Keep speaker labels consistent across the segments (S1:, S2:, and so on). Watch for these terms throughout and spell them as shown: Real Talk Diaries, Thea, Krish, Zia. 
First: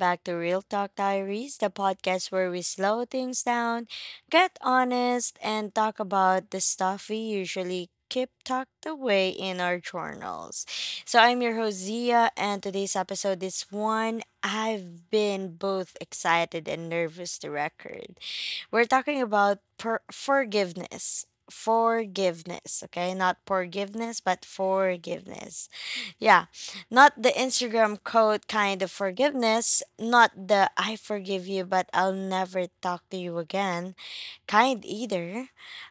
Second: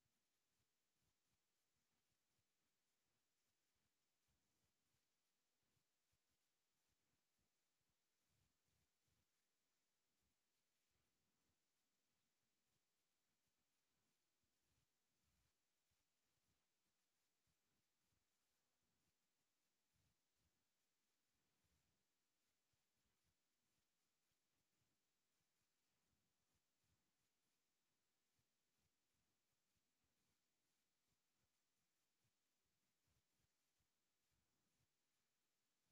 S1: back to Real Talk Diaries, the podcast where we slow things down, get honest, and talk about the stuff we usually keep tucked away in our journals. So, I'm your host, Zia, and today's episode is one I've been both excited and nervous to record. We're talking about forgiveness. Forgiveness, okay? Not forgiveness, but forgiveness. Yeah, not the Instagram code kind of forgiveness, not the I forgive you, but I'll never talk to you again kind either.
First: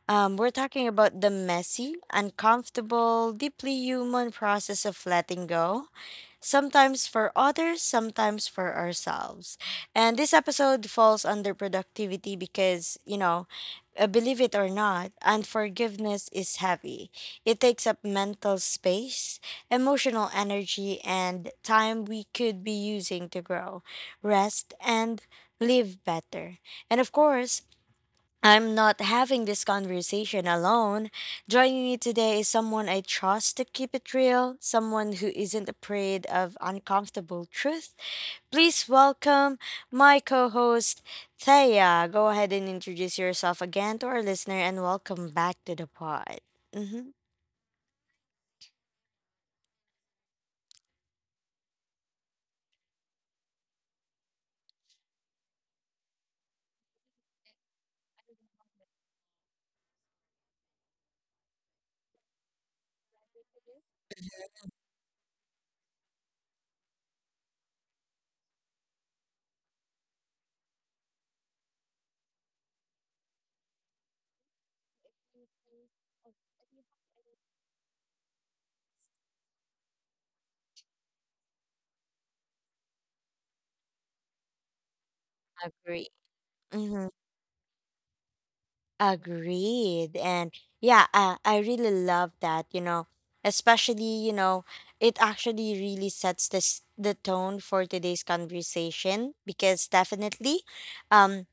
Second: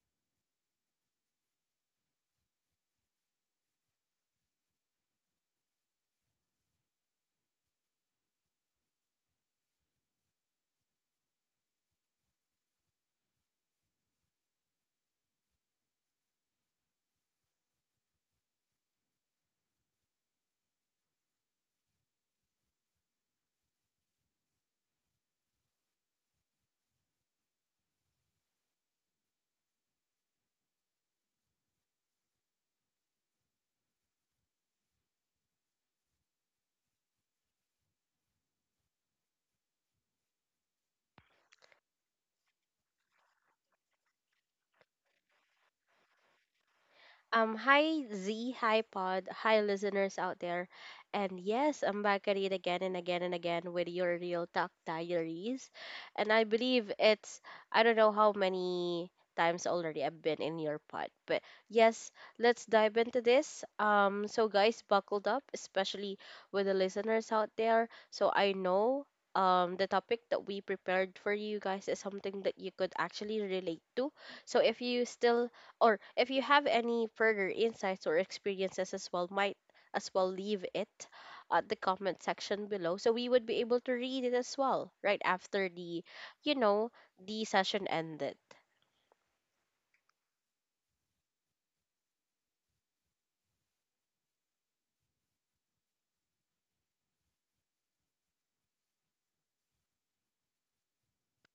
S1: We're talking about the messy, uncomfortable, deeply human process of letting go, sometimes for others, sometimes for ourselves. And this episode falls under productivity because believe it or not, unforgiveness is heavy. It takes up mental space, emotional energy, and time we could be using to grow, rest, and live better. And of course, I'm not having this conversation alone. Joining me today is someone I trust to keep it real, someone who isn't afraid of uncomfortable truth. Please welcome my co host, Thea. Go ahead and introduce yourself again to our listener and welcome back to the pod. Mm-hmm.
S2: Hi Z, hi Pod, hi listeners out there. And yes, I'm back at it again and again and again with your real talk diaries. And I believe it's I don't know how many times already I've been in your pod. But yes, let's dive into this. So guys, buckled up, especially with the listeners out there. So I know, the topic that we prepared for you guys is something that you could actually relate to. So if you still, or if you have any further insights or experiences as well, might as well leave it at the comment section below so we would be able to read it as well right after the
S1: Agree.
S2: you know the session ended.
S1: Agreed. And yeah, I really love that, especially, it actually really sets this the tone for today's conversation, because definitely, um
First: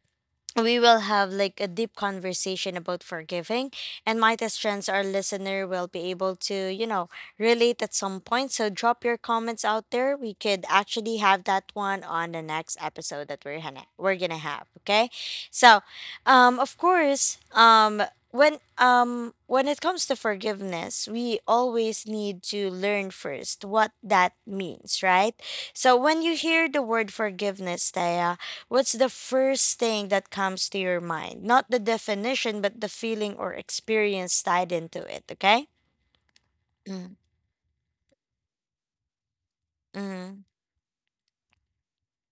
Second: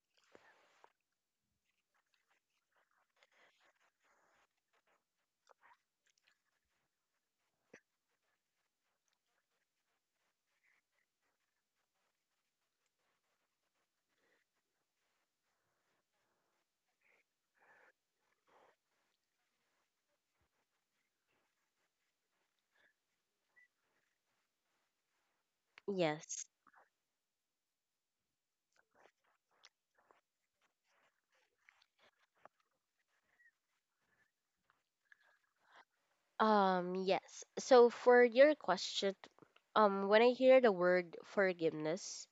S1: we will have like a deep conversation about forgiving, and might as chance our listener will be able to, relate at some point. So drop your comments out there, we could actually have that one on the next episode that we're gonna have, okay? So, of course, when it comes to forgiveness, we always need to learn first what that means, right? So when you
S2: Yes.
S1: hear the word forgiveness, Thea, what's the first thing that comes to your mind? Not the definition, but the feeling or experience tied into it, okay? Mm,
S2: Yes so for your question, when I
S1: mhm,
S2: hear the word forgiveness,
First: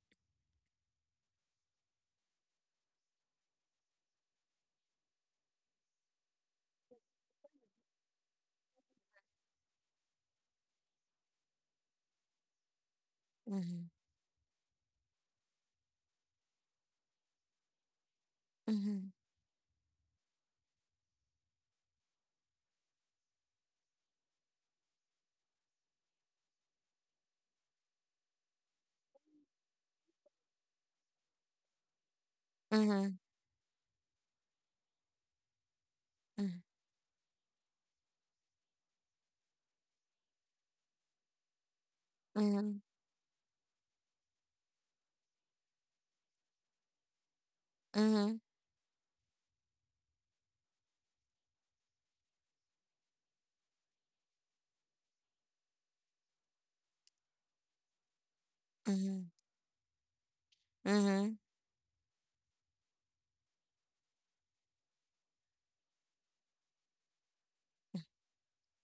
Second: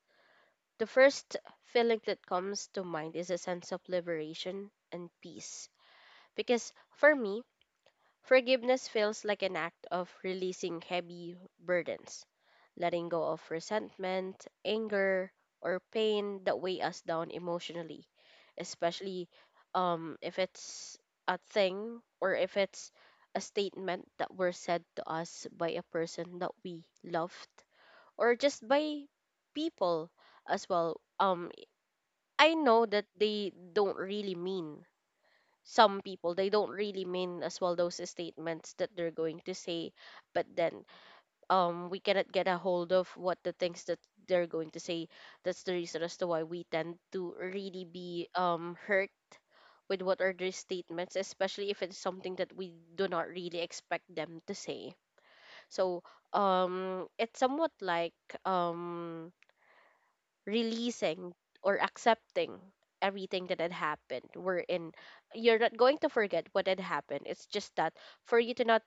S2: the first feeling that comes to mind is a sense of liberation and peace. Because for me, forgiveness feels like an act of releasing heavy burdens, letting go of
S1: mhm,
S2: resentment, anger, or pain that weigh us down emotionally,
S1: mhm,
S2: especially, if it's a thing, or if it's a statement that were said to us by a person that we loved, or just by people as well. I know that
S1: mhm,
S2: they don't really mean some people, they don't really mean as well those statements that they're going to say. But then, we cannot get a
S1: mhm,
S2: hold of what the things that they're going to say. That's the reason as to why we tend to really be,
S1: mhm,
S2: hurt with what are their statements, especially if it's something that we do not really expect them to say. So, it's somewhat like, um
S1: mhm,
S2: releasing
S1: mhm,
S2: or accepting everything that had happened, wherein you're not going to forget what had happened. It's just that, for you to not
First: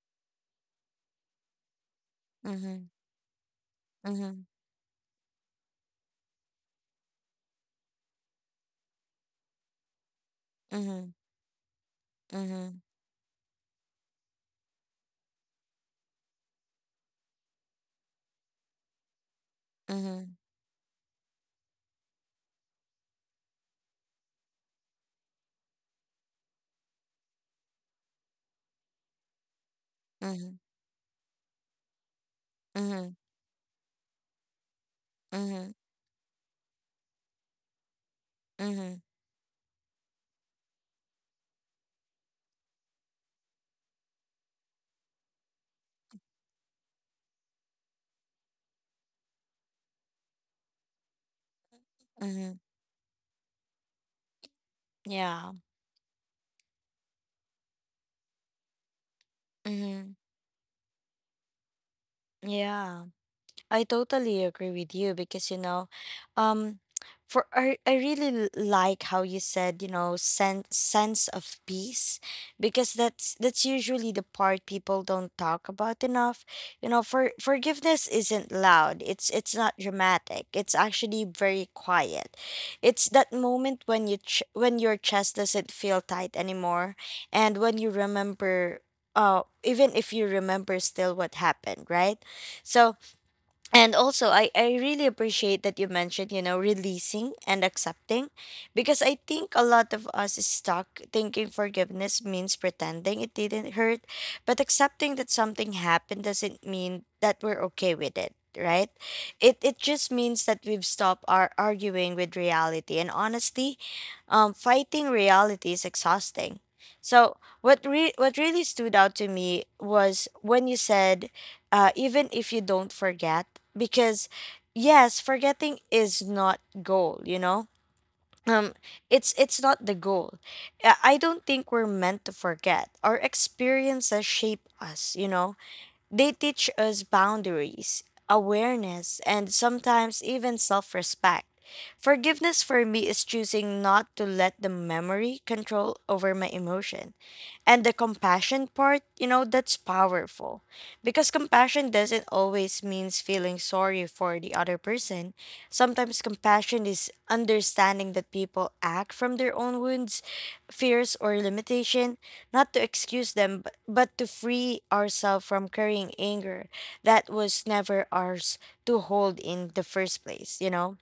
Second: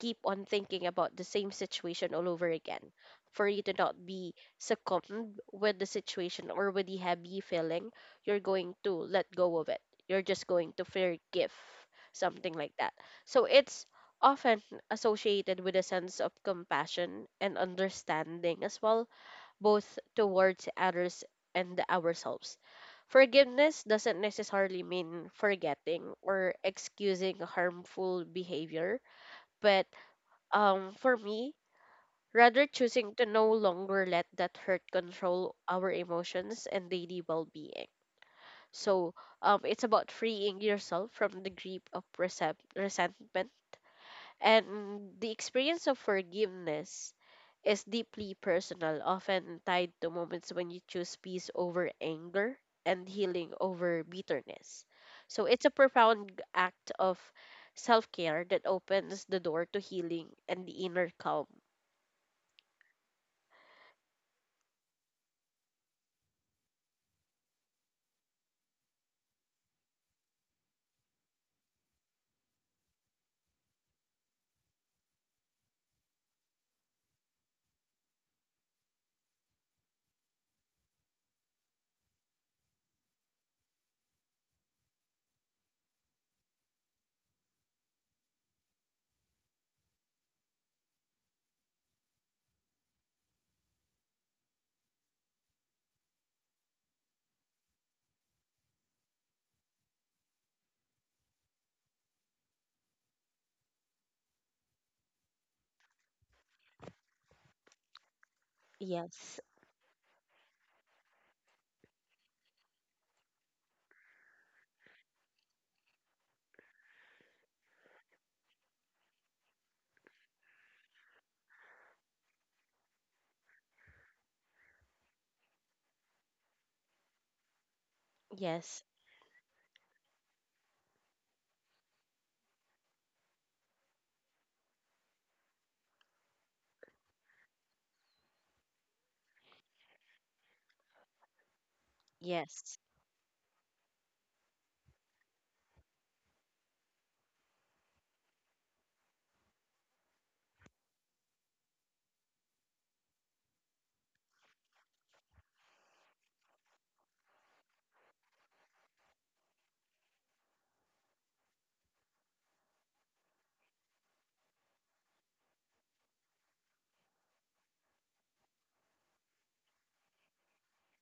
S2: keep on thinking about the same situation all over
S1: mhm,
S2: again, for you to not be
S1: mhm,
S2: succumbed with the situation or with the heavy feeling, you're going to let go of it. You're just going to
S1: mhm,
S2: forgive,
S1: mhm,
S2: something like
S1: mhm,
S2: that. So it's often associated with a sense of compassion and understanding as well, both
S1: mhm,
S2: towards others and ourselves. Forgiveness doesn't necessarily mean forgetting or excusing harmful behavior, but
S1: mhm,
S2: for me, rather choosing
S1: mhm,
S2: to no longer let that hurt control
S1: mhm,
S2: our emotions and daily well being.
S1: mhm,
S2: So, it's about freeing yourself from the grip of resentment, and the experience of forgiveness is deeply personal, often tied to moments when you choose peace over anger
S1: mhm.
S2: and healing over bitterness. So
S1: Yeah.
S2: it's a profound act of self care that opens the door to
S1: mhm,
S2: healing and the inner calm.
S1: Yeah. I totally agree with you because, you know, um, I really like how you said, you know, sense of peace, because that's usually the part people don't talk about enough, you know. For forgiveness isn't loud, it's not dramatic, it's actually very quiet. It's that moment when when your chest doesn't feel tight anymore, and when you remember, even if you remember still what happened, right? So, and also I really appreciate that you mentioned, you know, releasing and accepting, because I think a lot of us is stuck thinking forgiveness means pretending it didn't hurt. But accepting that something happened doesn't mean that we're okay with it, right?
S2: Yes,
S1: It just means that we've stopped our arguing with reality, and honestly, fighting reality is exhausting. So what really stood out to me was when you said, even if you don't forget, because yes, forgetting is not goal, you know. um
S2: yes,
S1: it's not the goal. I don't think we're meant to forget. Our experiences shape us, you know. They teach us boundaries, awareness, and sometimes even self-respect. Forgiveness
S2: yes.
S1: for me is choosing not to let the memory control over my emotions. And the compassion part, you know, that's powerful. Because compassion doesn't always means feeling sorry for the other person. Sometimes compassion is understanding that people act from their own wounds, fears or limitation, not to excuse them, but to free ourselves from carrying anger that was never ours to hold in the first place, you know?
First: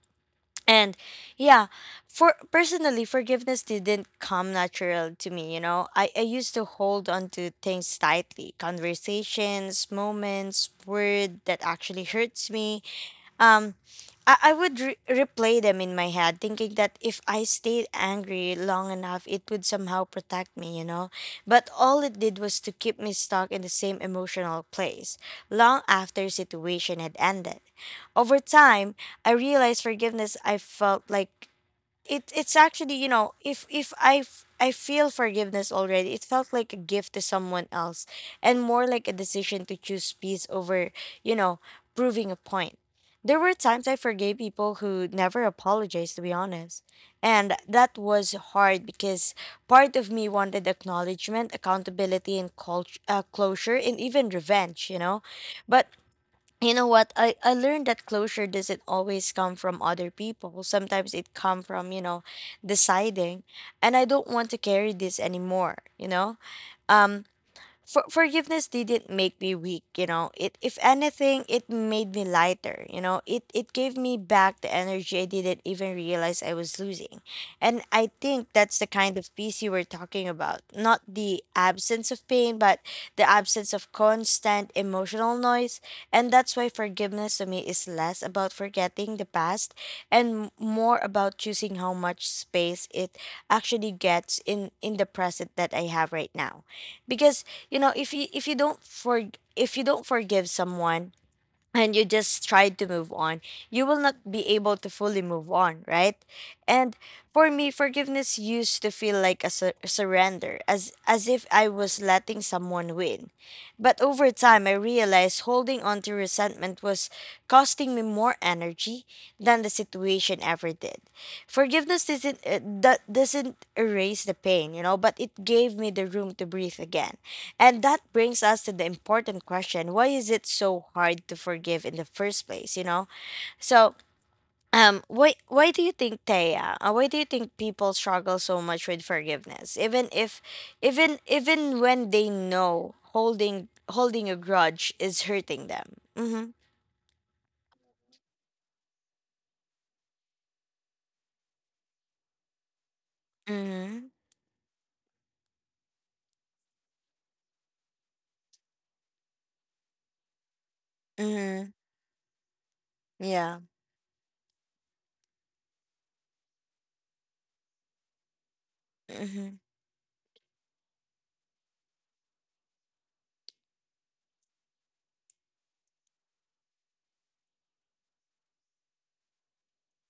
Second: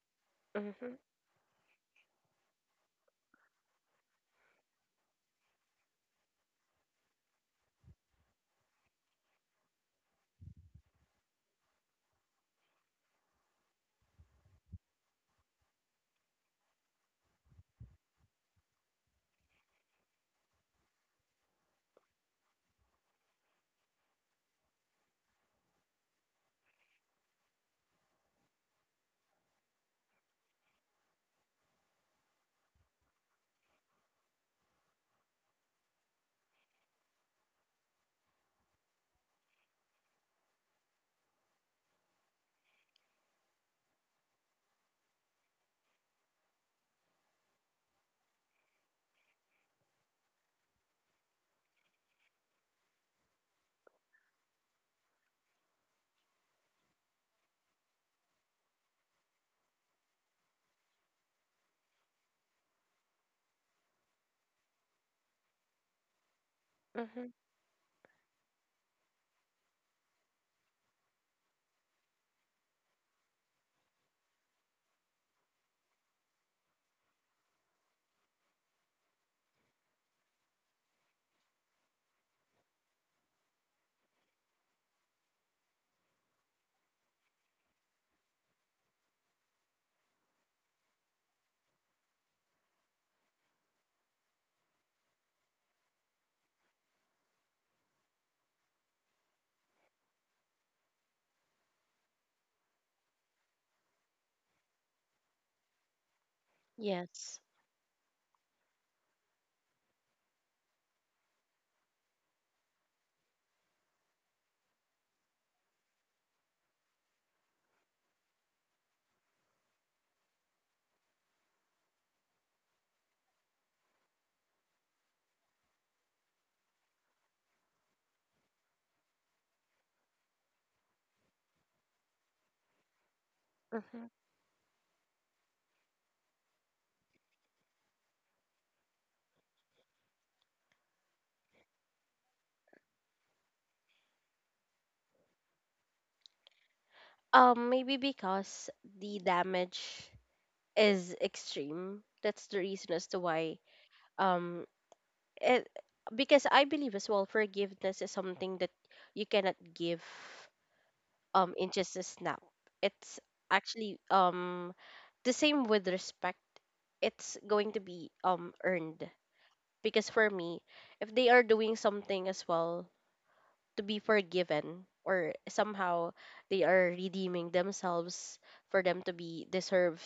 S2: Mm-hmm,
S1: And yeah, for personally, forgiveness didn't come natural to me, you know. I used to hold on to things tightly, conversations, moments, word that actually hurts me. Um I would replay them in my head, thinking that if I stayed angry long enough, it would somehow protect me, you know? But all it did was to keep me stuck in the same emotional place, long after situation had ended. Over time, I realized forgiveness I felt like it it's actually, you know, if I feel forgiveness already, it felt like a gift to someone else, and more like a decision to choose peace over, you know, proving a point. There were times I forgave people who never apologized, to be honest, and that was hard, because part of me wanted acknowledgement, accountability, and culture, closure, and even revenge, you know. But you know what, I learned that closure doesn't always come from other people, sometimes it come from, you know, deciding, and I don't want to carry this anymore, you know. um
S2: mm-hmm,
S1: forgiveness didn't make me weak, you know. It, if anything, it made me lighter, you know. It gave me back the energy I didn't even realize I was losing. And I think that's the kind of peace you were talking about, not the absence of pain, but the absence of constant emotional noise. And that's why forgiveness to me is less about forgetting the past, and more about choosing how much space it actually gets in the present that I have right now. Because, you know, if you don't for if you don't forgive someone, and you just try to move on, you will not be able to fully move on, right? And
S2: yes.
S1: for me, forgiveness used to feel like a surrender, as if I was letting someone win. But over time I realized holding on to resentment was costing me more energy than the situation ever did. Forgiveness doesn't, doesn't erase the pain, you know, but it gave me the room to breathe again. And that brings us to the important question: why is it so hard to forgive in the first place? You know, so,
S2: Mm-hmm.
S1: why do you think, Taya? Why do you think people struggle so much with forgiveness, even if, even when they know holding a grudge is hurting them? Mm-hmm.
S2: Maybe because the damage is extreme. That's the reason as to why,
S1: Mm-hmm.
S2: um it, because I believe as well, forgiveness is something that you cannot give,
S1: Mm-hmm.
S2: in just a snap. It's
S1: Yeah.
S2: actually, the same with respect. It's going to be, earned.
S1: Mm-hmm.
S2: Because for me, if they are doing something as well to be forgiven, or somehow they are redeeming themselves for them to be deserve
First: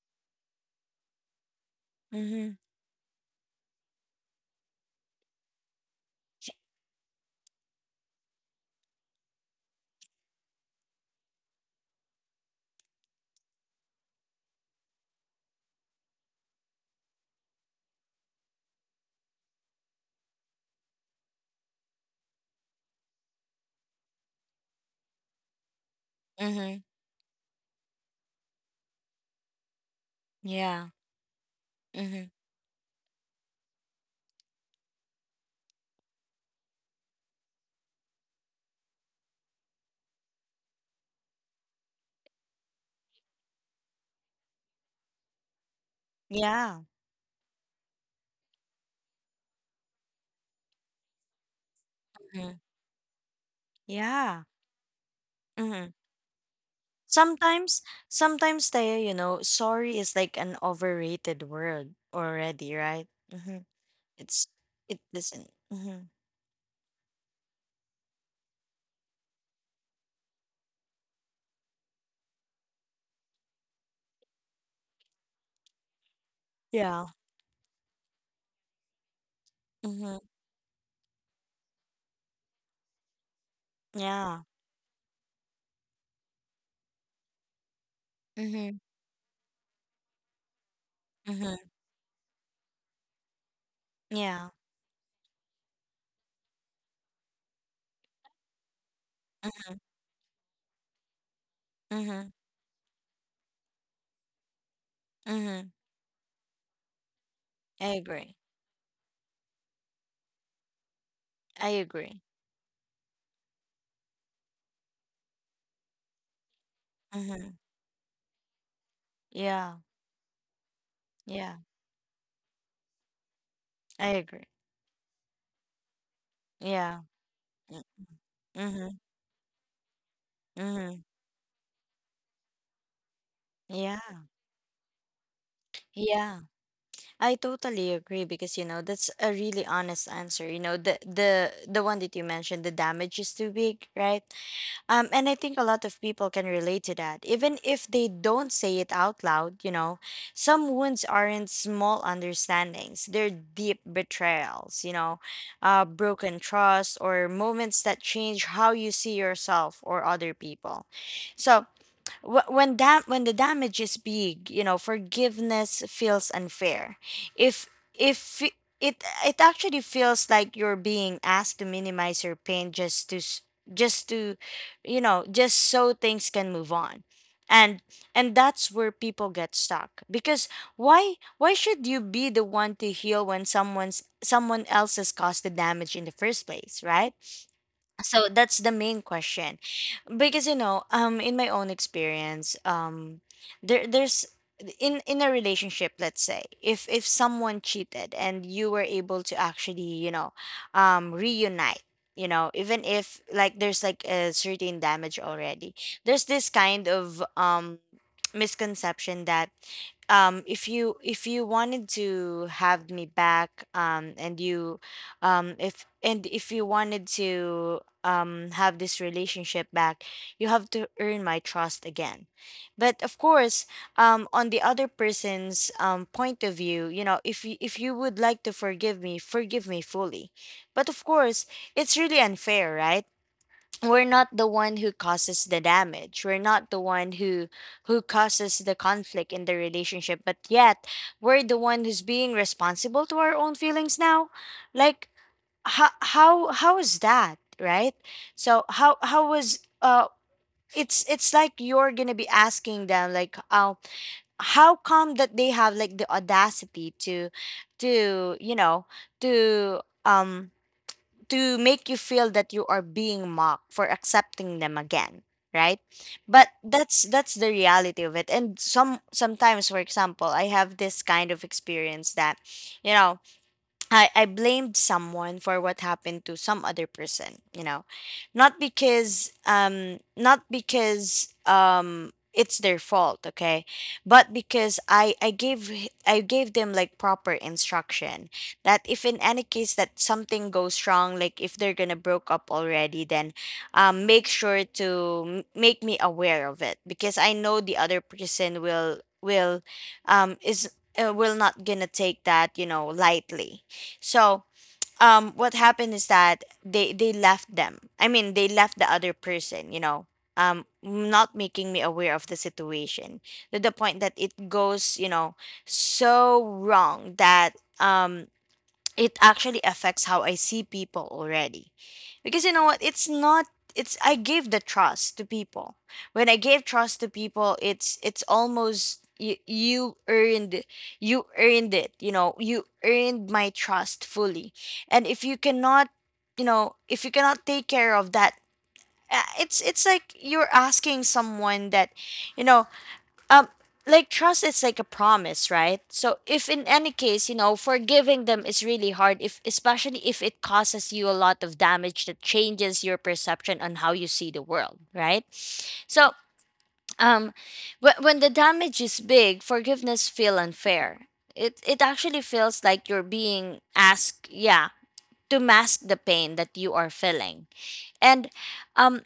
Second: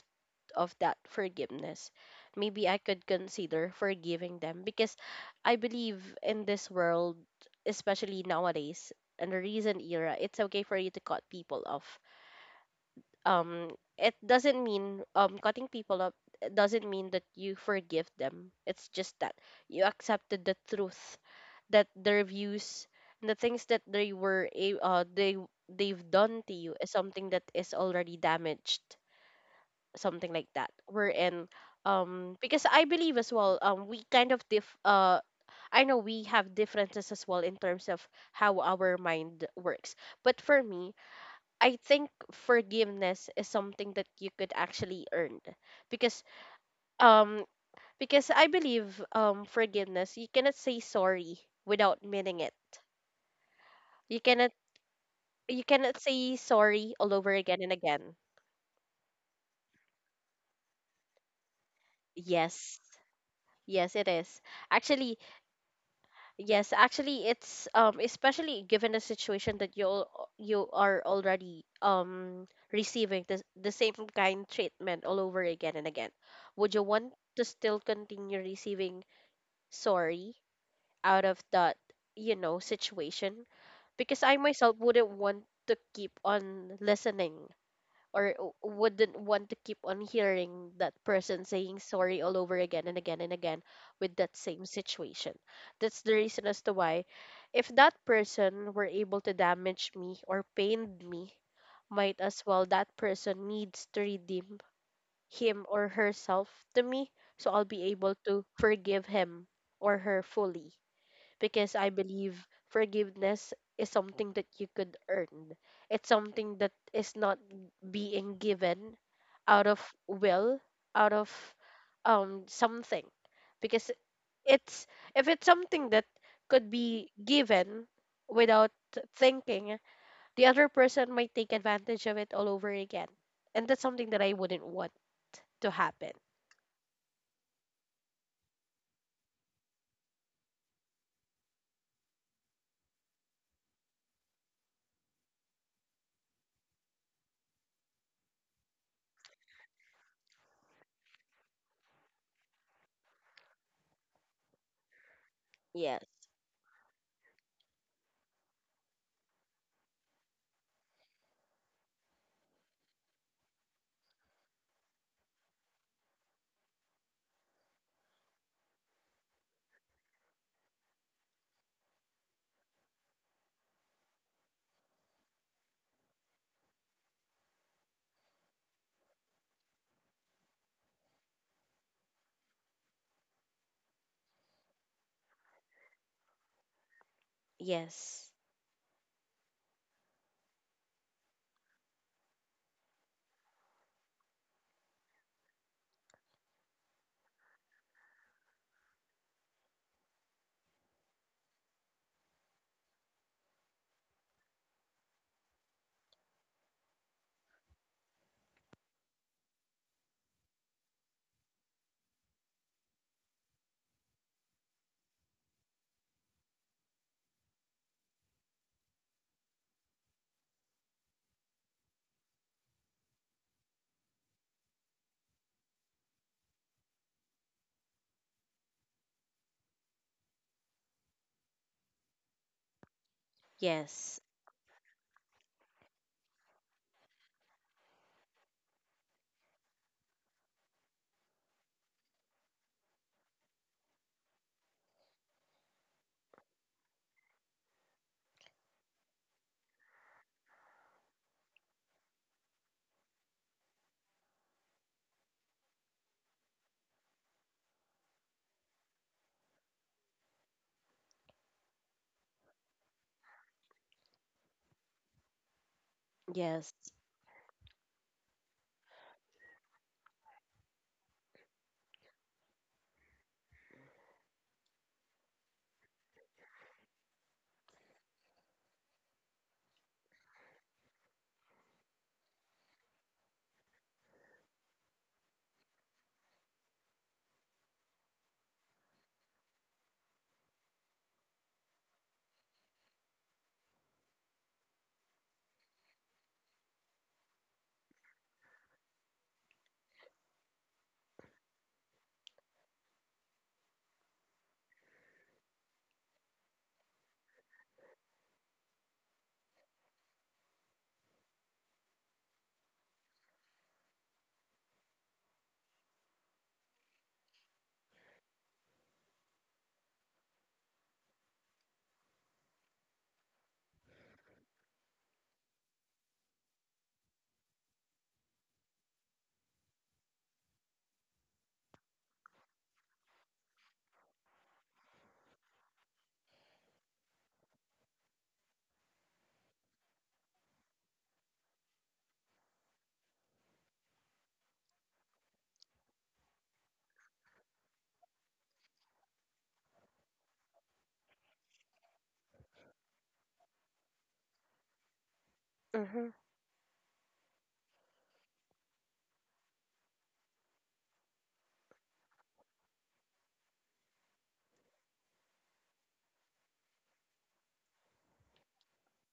S2: of that forgiveness,
S1: Mm-hmm.
S2: maybe I could consider forgiving them. Because I believe in this world, especially nowadays, in the recent era, it's okay for you to cut people off. Um, it doesn't mean, cutting people off doesn't mean that you forgive them. It's just that you accepted the truth that their views, and the things that they were a- they they've done to you,
S1: Mm-hmm.
S2: is something that is already damaged, something like that,
S1: Yeah.
S2: we're in
S1: Mm-hmm.
S2: because I believe as well, we kind of diff I know we have differences as well in terms of how our mind works. But for me, I think forgiveness is something that you could actually earn. Because,
S1: Yeah.
S2: um I believe, forgiveness, you cannot say sorry without meaning
S1: Mm-hmm.
S2: it. you
S1: Yeah.
S2: cannot you
S1: Mm-hmm.
S2: cannot say sorry all over again and
S1: Sometimes,
S2: again.
S1: sometimes Taya, you know, sorry is like an overrated word
S2: Yes,
S1: already, right? Mm-hmm.
S2: yes, it is.
S1: It's it
S2: Actually,
S1: doesn't. Mm-hmm.
S2: yes, actually, it's, especially given the situation that you are already, receiving the same kind treatment all over again and again. Would you
S1: Yeah.
S2: want to still continue receiving
S1: Mm-hmm.
S2: sorry out of that situation? Because I
S1: Yeah.
S2: myself wouldn't want to keep on listening,
S1: Mm-hmm.
S2: wouldn't want to keep on hearing that person
S1: Mm-hmm.
S2: saying sorry all over again and again and again with that
S1: Yeah.
S2: same situation. That's the reason as to why, if that person were able to
S1: Mm-hmm.
S2: damage me or pained me, might
S1: Mm-hmm.
S2: as well that person needs to redeem him
S1: Mm-hmm.
S2: or herself to me, so I'll be
S1: I
S2: able
S1: agree.
S2: to forgive him or her fully. Because
S1: I
S2: I
S1: agree.
S2: believe forgiveness is something that you could earn. It's something that is not
S1: Mm-hmm.
S2: being given out
S1: Yeah.
S2: of will, out of,
S1: Yeah.
S2: something. Because
S1: I agree.
S2: it's, if it's something that could
S1: Yeah.
S2: be given
S1: Mm-hmm.
S2: without
S1: Mm-hmm.
S2: thinking, the other
S1: Mm-hmm.
S2: person might take advantage of it all over again. And that's
S1: Yeah.
S2: something that I wouldn't want to happen.
S1: Yeah. I totally agree, because you know that's a really honest answer. You know the the one that you mentioned, the damage is too big, right? And I think a lot of people can relate to that. Even if they don't say it out loud, you know, some wounds aren't small understandings, they're deep betrayals, you know,
S2: Yes.
S1: broken trust, or moments that change how you see yourself or other people. So, when when the damage is big, you know, forgiveness feels unfair. If if I- it actually feels like you're being asked to minimize your pain just to, you know, just so things can move on. and and that's where people get stuck, because why should you be the one to heal when someone else has caused the damage in the first place, right?
S2: Yes.
S1: So that's the main question. Because you know, in my own experience, there there's in a relationship, let's say, if someone cheated and you were able to actually, you know, reunite, you know, even if like there's like a certain damage already, there's this kind of misconception that, if you, if you wanted to have me back, and you, if and if you wanted to, have this relationship back, you have to earn my trust again. But of course, on the other person's point of view, you know, if you, if you would like to forgive me, forgive me fully. But of course, it's really unfair, right? We're
S2: Yes.
S1: not the one who causes the damage, we're not the one who causes the conflict in the relationship, but yet we're the one who's being responsible to our own feelings now. Like how is that, right? So how was, it's like you're gonna be asking them like how come that they have like the audacity to, you know, to, um to make you feel that you are being mocked for accepting them again, right? But
S2: Yes.
S1: that's the reality of it. And sometimes, for example, I have this kind of experience that, you know, I blamed someone for what happened to some other person, you know, not because, it's their fault, okay, but because I I gave them like proper instruction, that if in any case that something goes wrong, like if they're gonna broke up already, then, make sure to, make me aware of it, because I know the other person will, is will not gonna take that lightly. so, what happened is that they left them. I mean, they left the other person. Not making me aware of the situation to the point that it goes, you know, so wrong that it actually affects how I see people already. Because you know what? It's not it's I gave the trust to people. When I gave trust to people, it's almost you, you earned it, you know, you earned my trust fully. And if you cannot, you know, if you cannot take care of that, it's like you're asking someone that, you know, um like trust is like a promise, right? So if in any case, you know, forgiving them is really hard, if especially if it causes you a lot of damage that changes your perception on how you see the world, right?
S2: Mm-hmm.
S1: so um when the damage is big, forgiveness feel unfair. It actually feels like you're being asked, yeah, to mask the pain that you are feeling. And um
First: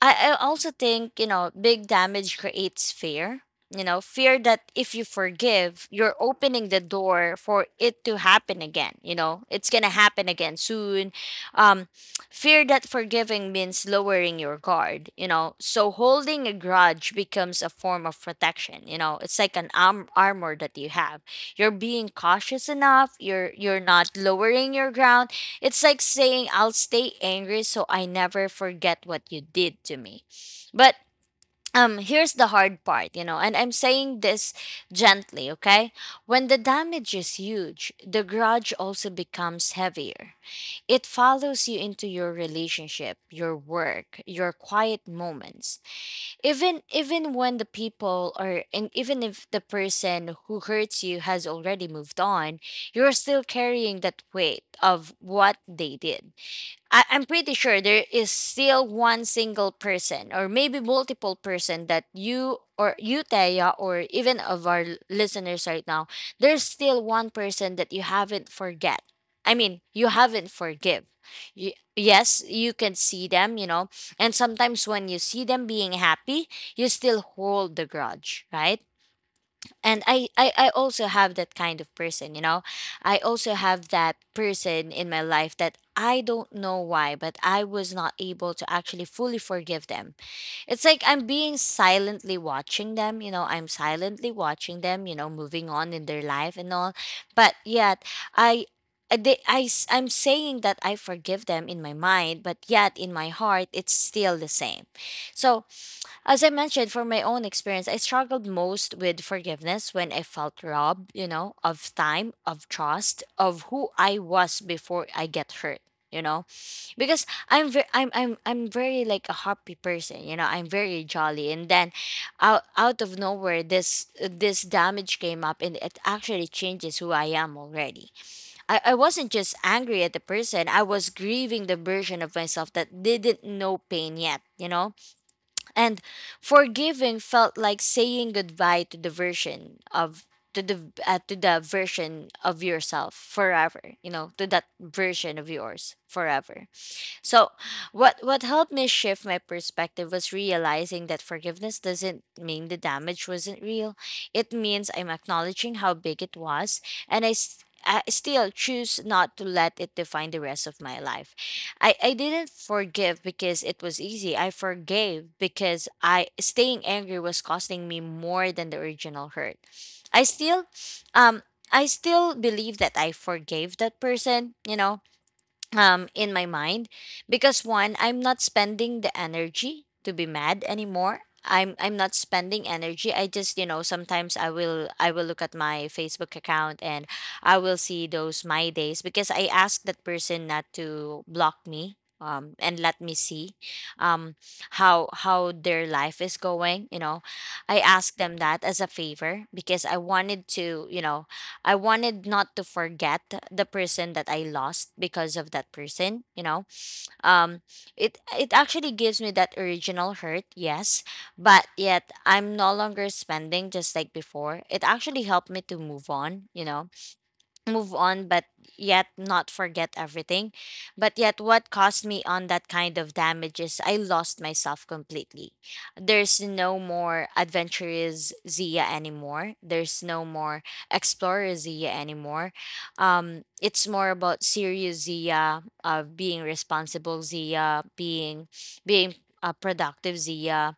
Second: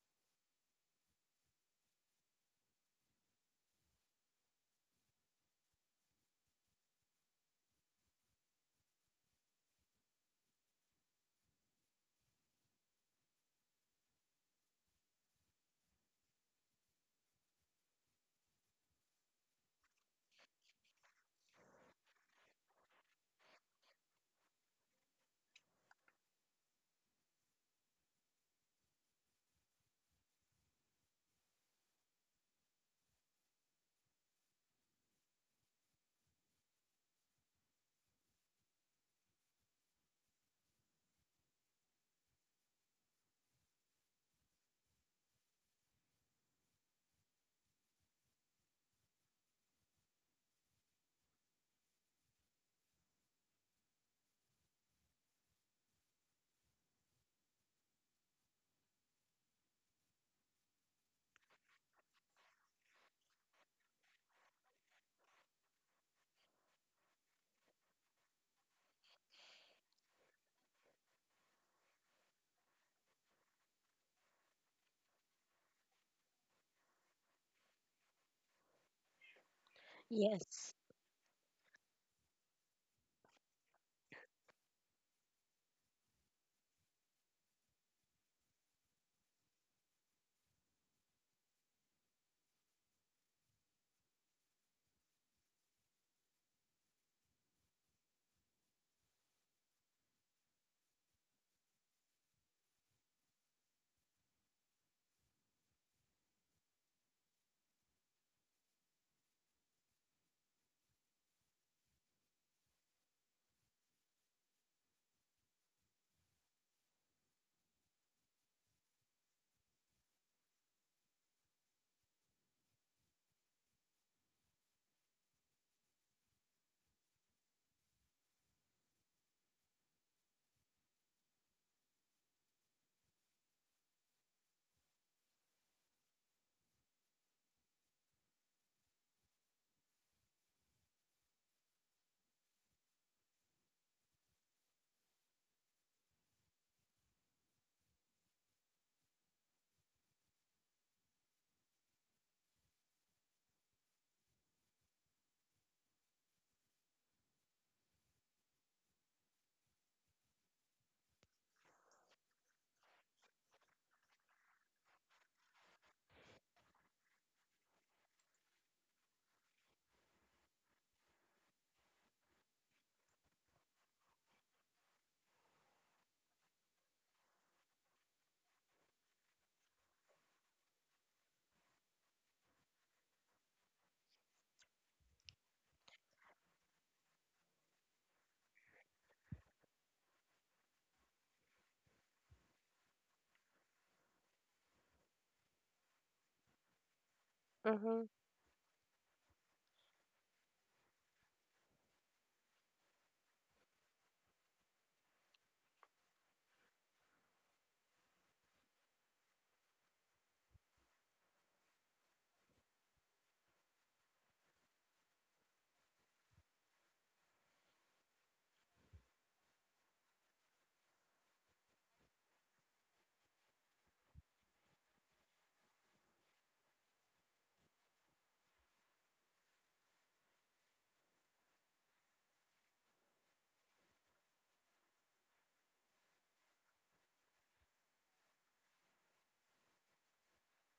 S1: I also think, you know, big damage creates fear. You know, fear that if you forgive, you're opening the door for it to happen again. You know, it's going to happen again soon. Um, Fear that forgiving means lowering your guard, you know. So holding a grudge becomes a form of protection. You know, it's like an armor that you have. You're being cautious enough, you're not lowering your ground. It's like saying I'll stay angry so I never forget what you did to me. But here's the hard part, you know, and I'm saying this gently, okay? When the damage is huge, the grudge also becomes heavier. It follows you into your relationship, your work, your quiet moments. Even when the people are and even if the person who hurts you has already moved on, you're still carrying that weight of what they did. I'm pretty sure there is still one single person or maybe multiple person that you or you Teya or even of our listeners right now, there's still one person that you haven't forget. I mean, you haven't forgive. Yes, you can see them, you know, and sometimes when you see them being happy, you still hold the grudge, right? And I
S2: Yes.
S1: also have that kind of person, you know. I also have that person in my life that I don't know why, but I was not able to actually fully forgive them. It's like I'm being silently watching them, you know, I'm silently watching them, you know, moving on in their life and all, but yet I I, I'm saying that I forgive them in my mind, but yet in my heart, it's still the same. So, as I mentioned, for my own experience, I struggled most with forgiveness when I felt robbed, you know, of time, of trust, of who I was before I get hurt, you know, because I'm very like a happy person, you know, I'm very jolly, and then out of nowhere, this damage came up, and it actually changes who I am already. I wasn't just angry at the person; I was grieving the version of myself that didn't know pain yet, you know. And forgiving felt like saying goodbye to the version of to the version of yourself forever, you know, to that version of yours forever. So, what helped me shift my perspective was realizing that forgiveness doesn't mean the damage wasn't real. It means I'm acknowledging how big it was, and I still choose not to let it define the rest of my life. I didn't forgive because it was easy. I forgave because I staying angry was costing me more than the original hurt. I still um I still believe that I forgave that person, you know, in my mind, because one, I'm not spending the energy to be mad anymore. I'm not spending energy. I just, you know, sometimes I will look at my Facebook account, and I will see those my days because I asked that person not to block me, and let me see, um, how their life is going, you know. I
S2: Mm-hmm.
S1: asked them that as a favor because I wanted to, you know, I wanted not to forget the person that I lost because of that person, you know. Um it it actually gives me that original hurt, yes, but yet I'm no longer spending just like before. It actually helped me to move on, you know, move on, but yet not forget everything. But yet what cost me on that kind of damage is I lost myself completely. There's no more adventurous Zia anymore, there's no more explorer Zia anymore. It's more about serious Zia, of being responsible Zia, being being a productive Zia,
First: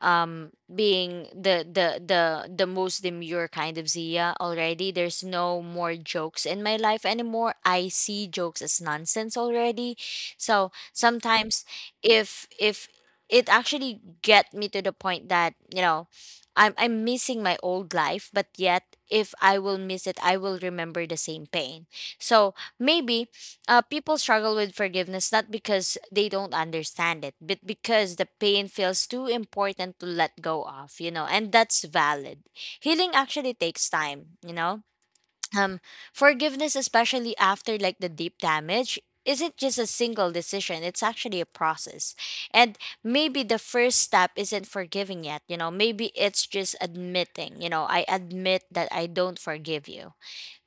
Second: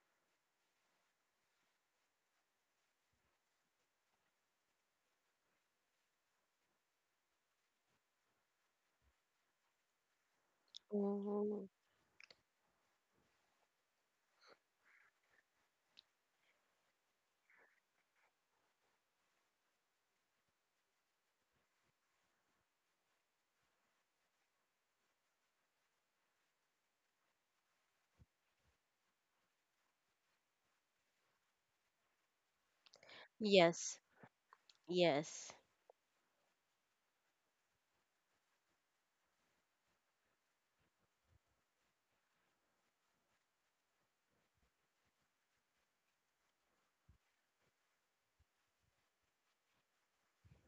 S1: being the most demure kind of Zia already. There's no more jokes in my life anymore. I see jokes as nonsense already. So sometimes
S2: Oh,
S1: if it actually get me to the point that, you know, I'm missing my old life, but yet if I will miss it, I will remember the same pain. So maybe people struggle with forgiveness not because they don't understand it, but because the pain feels too important to let go of, you know, and that's valid. Healing actually takes
S2: yes,
S1: time, you know.
S2: yes,
S1: Um, Forgiveness, especially after like the deep damage, isn't just a single decision, it's actually a process. And maybe the first step isn't forgiving yet, you know, maybe it's just admitting, you know, I admit that I don't forgive you.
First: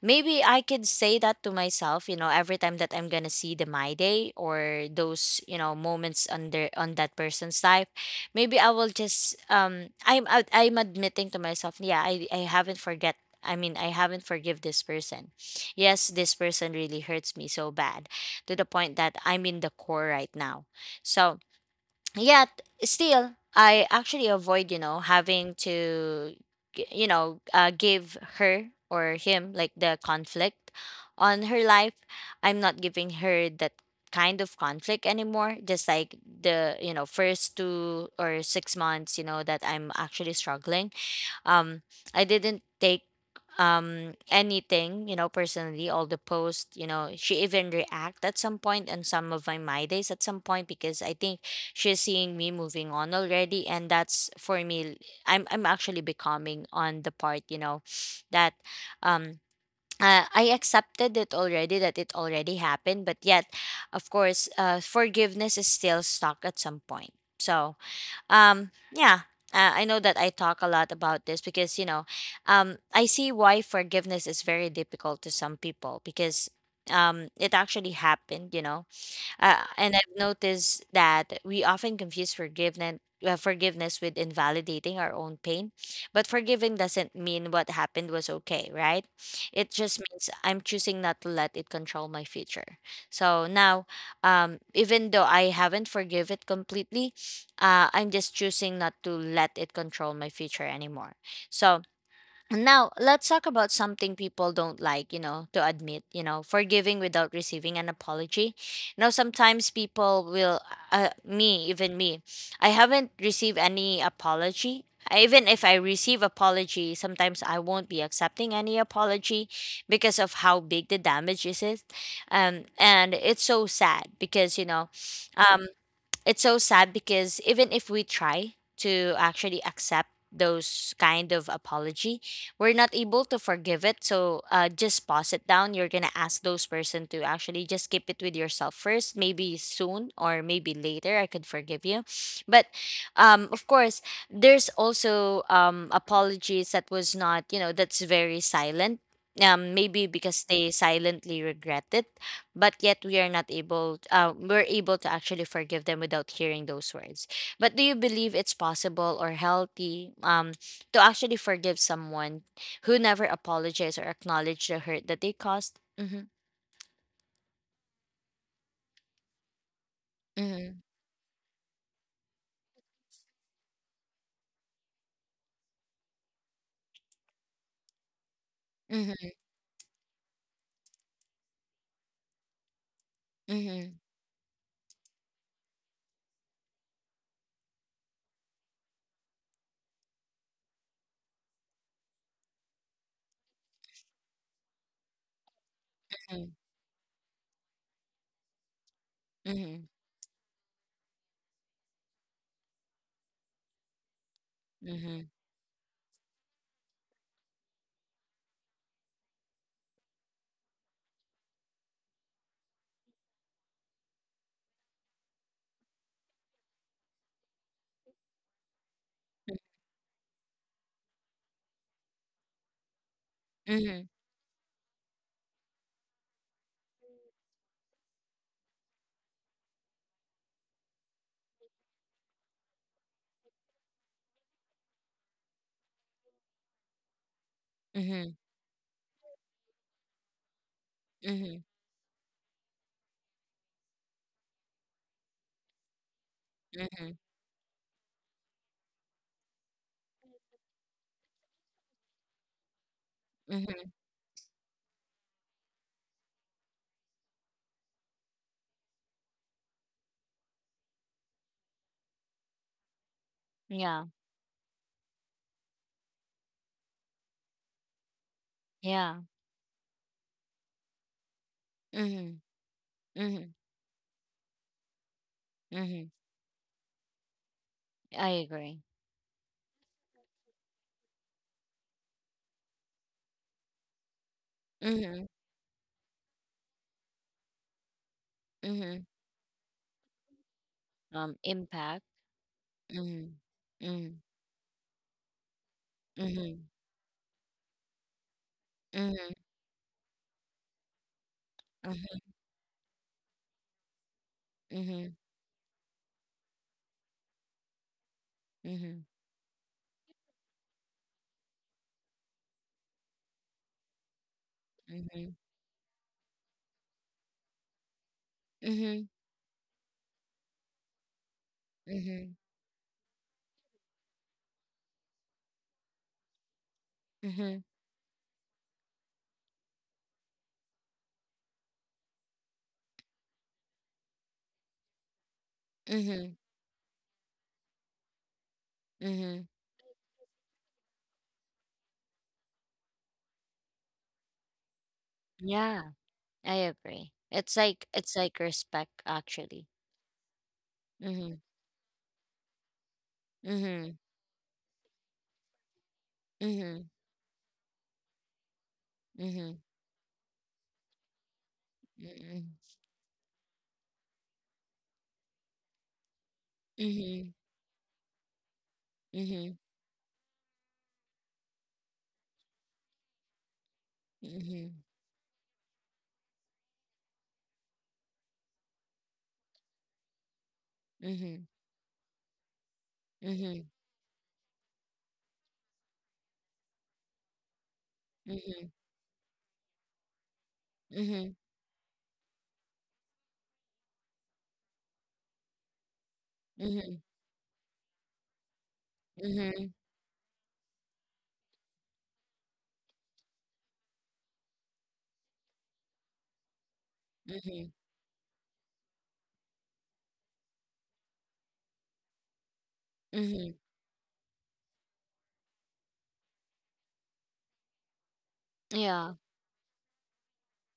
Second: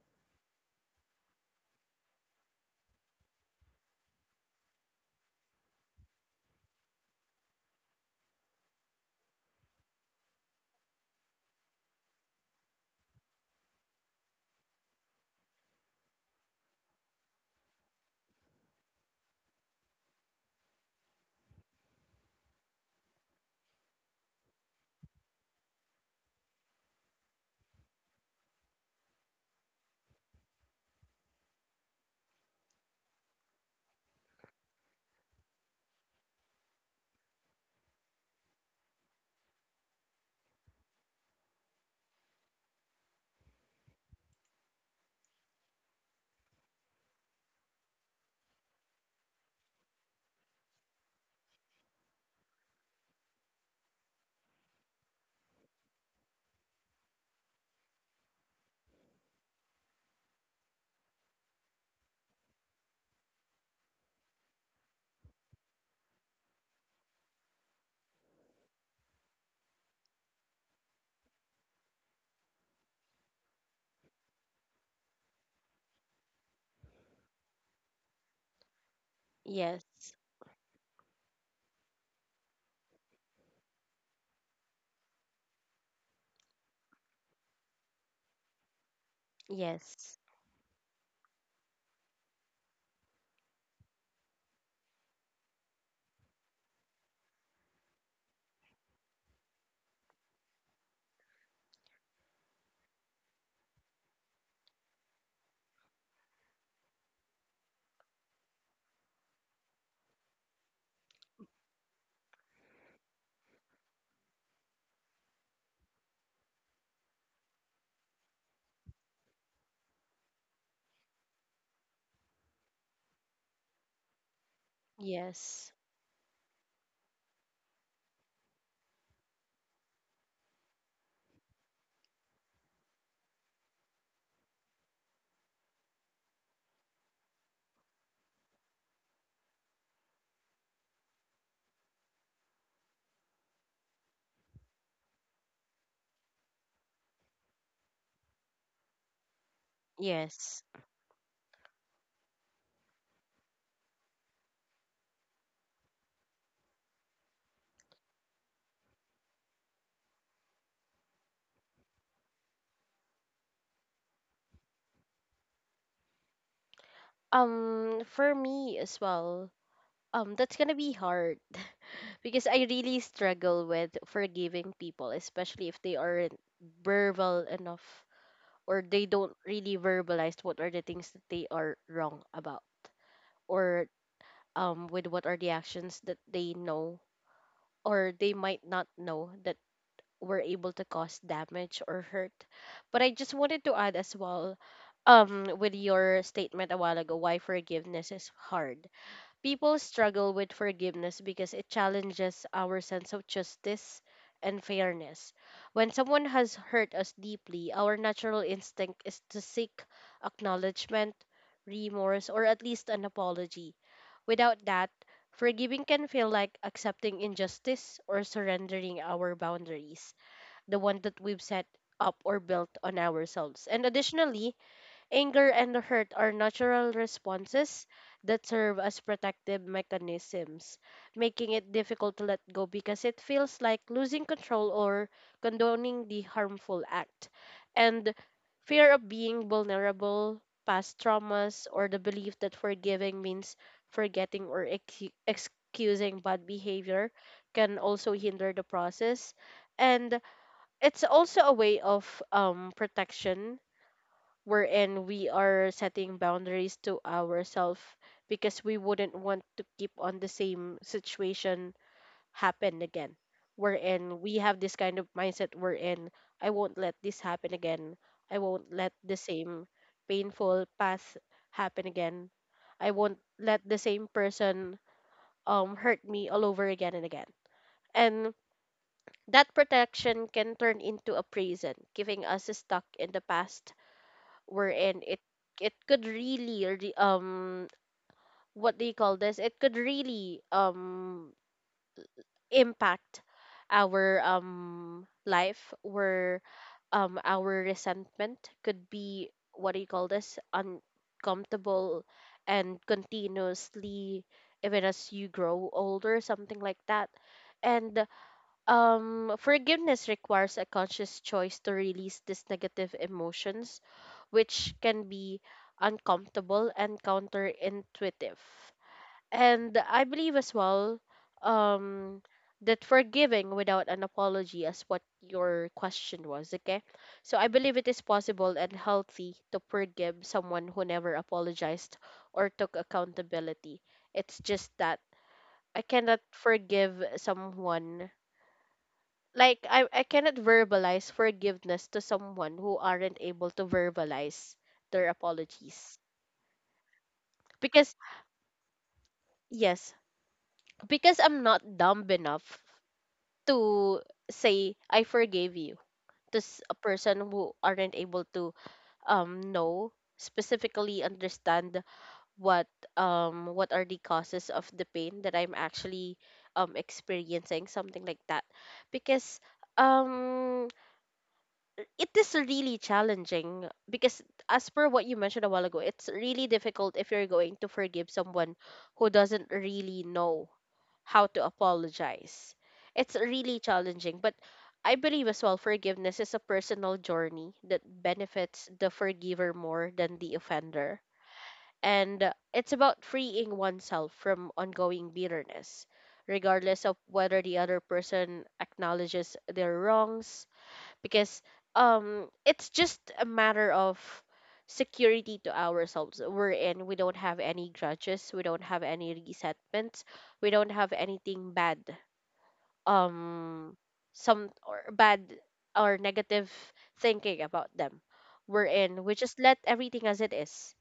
S1: Maybe I could say that to myself, you know, every time that I'm gonna see the my day or those, you know, moments under on that person's life, maybe I will just I'm admitting to myself, yeah, I haven't forget. I mean, I haven't forgive this person. Yes, this person really hurts me so bad to the point that I'm in the core right now. So yet still I actually avoid, you know, having to you know, give her or him like the conflict on her life. I'm not giving her that kind of conflict anymore, just like the, you know, first 2 or 6 months, you know, that I'm actually struggling. um, I didn't take anything, you know, personally. All the posts, you know, she even react at some point and some of my my days at some point because I think she's seeing me moving on already, and that's for me. I'm actually becoming on the part, you know, that um. I accepted it already that it already happened, but yet, of course, forgiveness is still stuck at some point. Yeah. I know that I talk a lot about this because, you know, I see why forgiveness is very difficult to some people because it actually happened, you know. And
S2: yes,
S1: I've noticed that we often confuse forgiveness forgiveness with invalidating our own pain. But forgiving doesn't mean what happened was okay, right? It just
S2: yes,
S1: means I'm choosing not to let it control my future. So now, even though I haven't forgive it completely, I'm just choosing not to let it control my future anymore. So now, let's talk about something people don't like, you know, to admit, you know, forgiving without receiving an apology. Now, sometimes people will, me, even me, I haven't received any apology. Even if I receive apology, sometimes I won't be accepting any apology because of how big the damage is. And it's so sad because, you know,
S2: yes,
S1: it's so sad because even if we try to actually accept those kind of apology, we're not able to forgive it. So, just pause it down, you're gonna ask those person to actually just keep it with yourself first. Maybe soon or maybe later I could forgive you. But of course, there's also apologies that was not, you know, that's very silent, maybe because
S2: yes.
S1: they silently regret it. But yet we are not able we're able to actually forgive them without hearing those words. But do you believe it's possible or healthy to actually forgive someone who never apologized or acknowledged the hurt that they caused? Mm-hmm.
S2: For me as well, that's
S1: Mm-hmm.
S2: gonna be hard, because I really struggle with forgiving people, especially if they aren't verbal enough, or they don't really verbalize what are the things that they are wrong about, or
S1: Mm-hmm.
S2: with what are the actions that they know, or they might not know, that were able to cause damage or hurt. But I just wanted to add as well, with your
S1: Mm-hmm.
S2: statement a while ago, why forgiveness is hard. People
S1: Mm-hmm.
S2: struggle with forgiveness because it challenges our sense of justice and
S1: Mm-hmm.
S2: fairness. When someone has hurt us deeply, our natural instinct is to seek acknowledgement, remorse, or at least an apology. Without that, forgiving can feel like accepting injustice or surrendering our boundaries, the one that we've set up or built on ourselves. And
S1: Mm-hmm.
S2: additionally, anger and hurt are natural responses that serve as protective mechanisms, making it difficult to let go because it feels like losing control or condoning the harmful act. And
S1: Mm-hmm.
S2: fear of being vulnerable, past
S1: Mm-hmm.
S2: traumas, or the belief that forgiving means forgetting or excusing bad behavior,
S1: Mm-hmm.
S2: can also hinder the process. And it's also a way of, protection,
S1: Mm-hmm.
S2: wherein we are setting boundaries to ourselves, because we wouldn't want to keep on the same situation happen again,
S1: Yeah,
S2: wherein we have this kind of mindset wherein, I won't let this happen again. I won't let the
S1: yeah.
S2: same painful path happen again.
S1: Mm-hmm.
S2: I won't
S1: Mm-hmm.
S2: let the same person, hurt
S1: Mm-hmm.
S2: me all over again and again.
S1: I
S2: And
S1: agree.
S2: that protection can turn into a prison, giving us stuck in the past, wherein it
S1: Mm-hmm.
S2: it could really, what do you
S1: Mm-hmm.
S2: call this? It could really,
S1: Um, impact.
S2: impact
S1: Mm-hmm. Mm-hmm.
S2: our, life, where,
S1: Mm-hmm.
S2: our resentment could be, what do you call this, uncomfortable,
S1: Mm-hmm.
S2: and continuously, even as
S1: Mhm.
S2: you grow older, something like that. And,
S1: Mhm.
S2: forgiveness requires a conscious choice to release these negative emotions, which can
S1: Mhm.
S2: be uncomfortable and counterintuitive.
S1: Mhm.
S2: And I believe as well, um,
S1: Mhm.
S2: that forgiving without an apology is what your question was, okay? So I
S1: Mhm.
S2: believe it is possible and healthy to forgive someone who never apologized or took accountability. It's just that I cannot
S1: Mhm.
S2: forgive someone,
S1: Mhm.
S2: like I cannot verbalize forgiveness to someone who aren't able to verbalize their
S1: Yeah,
S2: apologies.
S1: I agree.
S2: Because
S1: It's like respect actually.
S2: yes, because I'm
S1: Mhm.
S2: not dumb enough to
S1: Mhm.
S2: say I forgave you to a
S1: Mhm.
S2: person who aren't able to,
S1: Mhm.
S2: know, specifically understand
S1: Mhm.
S2: what, what are the causes of the pain that I'm actually,
S1: Mhm.
S2: experiencing, something like that. Because,
S1: Mhm.
S2: um it is really challenging because, as
S1: Mhm.
S2: per what you mentioned a while ago, it's really difficult if you're going to forgive someone who doesn't really know
S1: Mhm.
S2: how to
S1: Mhm.
S2: apologize. It's really
S1: Mhm.
S2: challenging, but I believe as well, forgiveness is a personal journey that benefits the forgiver more than the offender.
S1: Mhm.
S2: And it's about freeing oneself from ongoing bitterness, regardless of
S1: Mhm.
S2: whether the other person acknowledges
S1: Mhm.
S2: their wrongs. Because, it's just a matter of security to ourselves, we're in we don't have any
S1: Mhm.
S2: grudges, we don't have any resentments, we don't have anything bad,
S1: Mhm.
S2: um some or bad or negative thinking about them, we're in we
S1: Yeah,
S2: just let everything as it is.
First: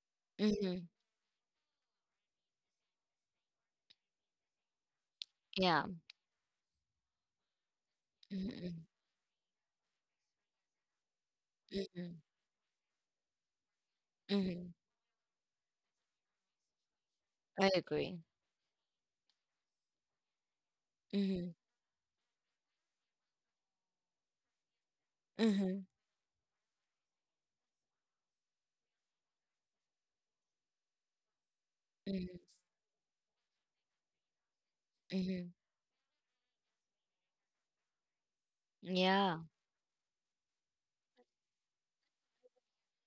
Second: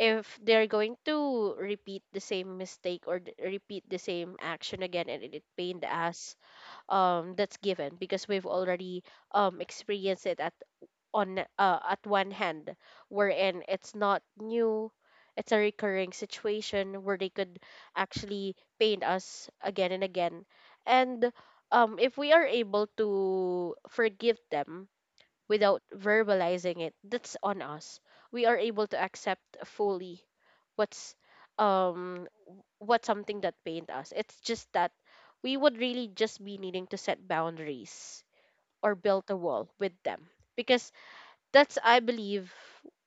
S2: If they're
S1: mhm,
S2: going to repeat the same mistake, or repeat the same action again, and it
S1: yeah,
S2: pained us, that's given, because we've
S1: mhm,
S2: already, experienced it at, on at
S1: mhm,
S2: one hand, wherein it's not
S1: mhm.
S2: new. It's a recurring situation where they could
S1: I agree.
S2: actually paint us again and again. And,
S1: Mhm,
S2: if we are able to forgive them without
S1: mhm,
S2: verbalizing it, that's on us. We are able to accept fully what's um
S1: mhm,
S2: what's something that pained us. It's just that
S1: mhm.
S2: we would really just be needing to set boundaries, or build a
S1: Yeah,
S2: wall with them. Because that's, I believe,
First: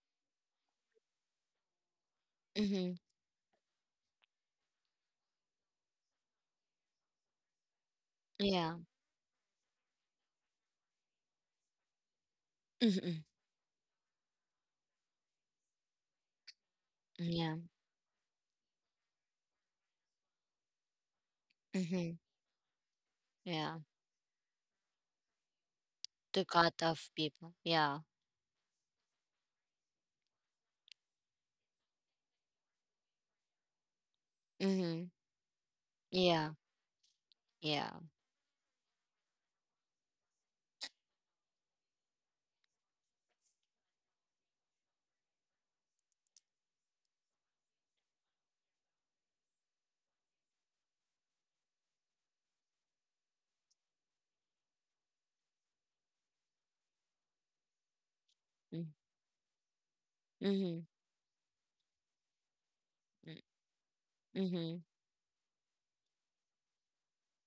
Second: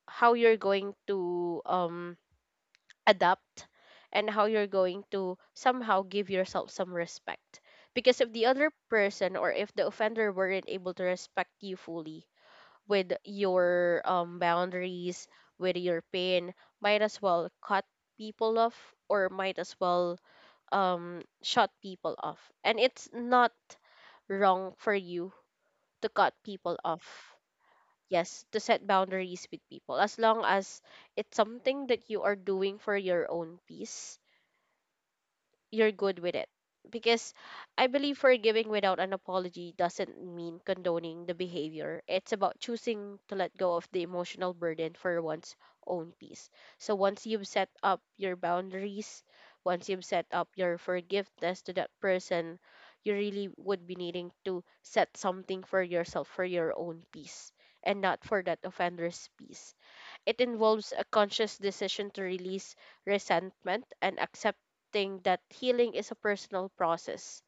S2: how you're going to,
S1: mhm,
S2: adapt, and how you're going to somehow give yourself some respect. Because if the other
S1: yeah.
S2: person or if the offender weren't able to respect you fully with
S1: Mhm.
S2: your boundaries, with your pain, might as well
S1: Yeah.
S2: cut people off, or might as well shut
S1: Mm-hmm.
S2: people off. And it's not
S1: Yeah.
S2: wrong for you to cut
S1: To
S2: people
S1: cut off
S2: off.
S1: people. Yeah.
S2: Yes, to set boundaries with people as long as it's something that you are doing for your own peace,
S1: Mm-hmm.
S2: you're good with it.
S1: Yeah.
S2: Because I
S1: Yeah.
S2: believe forgiving without an apology doesn't mean condoning the behavior. It's about choosing to let go of the emotional burden for one's own peace. So once you've set up your boundaries, once you've set up your forgiveness to that person, you really would be needing to set something for yourself for your own peace and not for that
S1: Mm.
S2: offender's peace. It
S1: Mm-hmm.
S2: involves a conscious decision to release
S1: Mm.
S2: resentment and
S1: Mm-hmm.
S2: accepting that healing is a personal process.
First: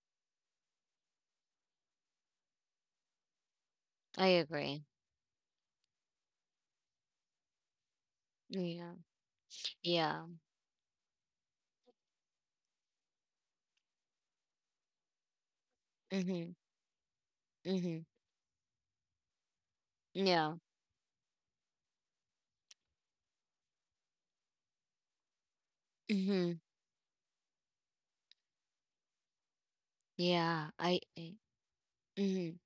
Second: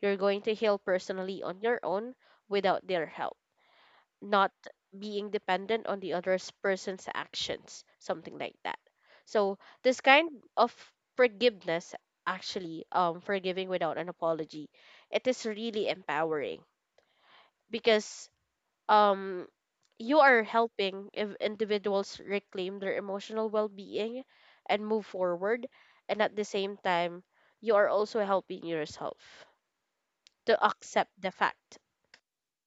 S2: You're going to heal personally on your own without their help,
S1: I
S2: not
S1: agree.
S2: being dependent on the other person's actions, something like that.
S1: Yeah.
S2: So, this
S1: Yeah.
S2: kind of forgiveness, actually, forgiving without an apology, it is really
S1: Mm-hmm.
S2: empowering
S1: Mm-hmm.
S2: because um you are
S1: Yeah.
S2: helping if individuals reclaim their emotional well being and move forward, and at the
S1: Mm-hmm.
S2: same time, you are also helping yourself to
S1: Yeah. I.
S2: accept the
S1: I
S2: fact.
S1: Mm-hmm.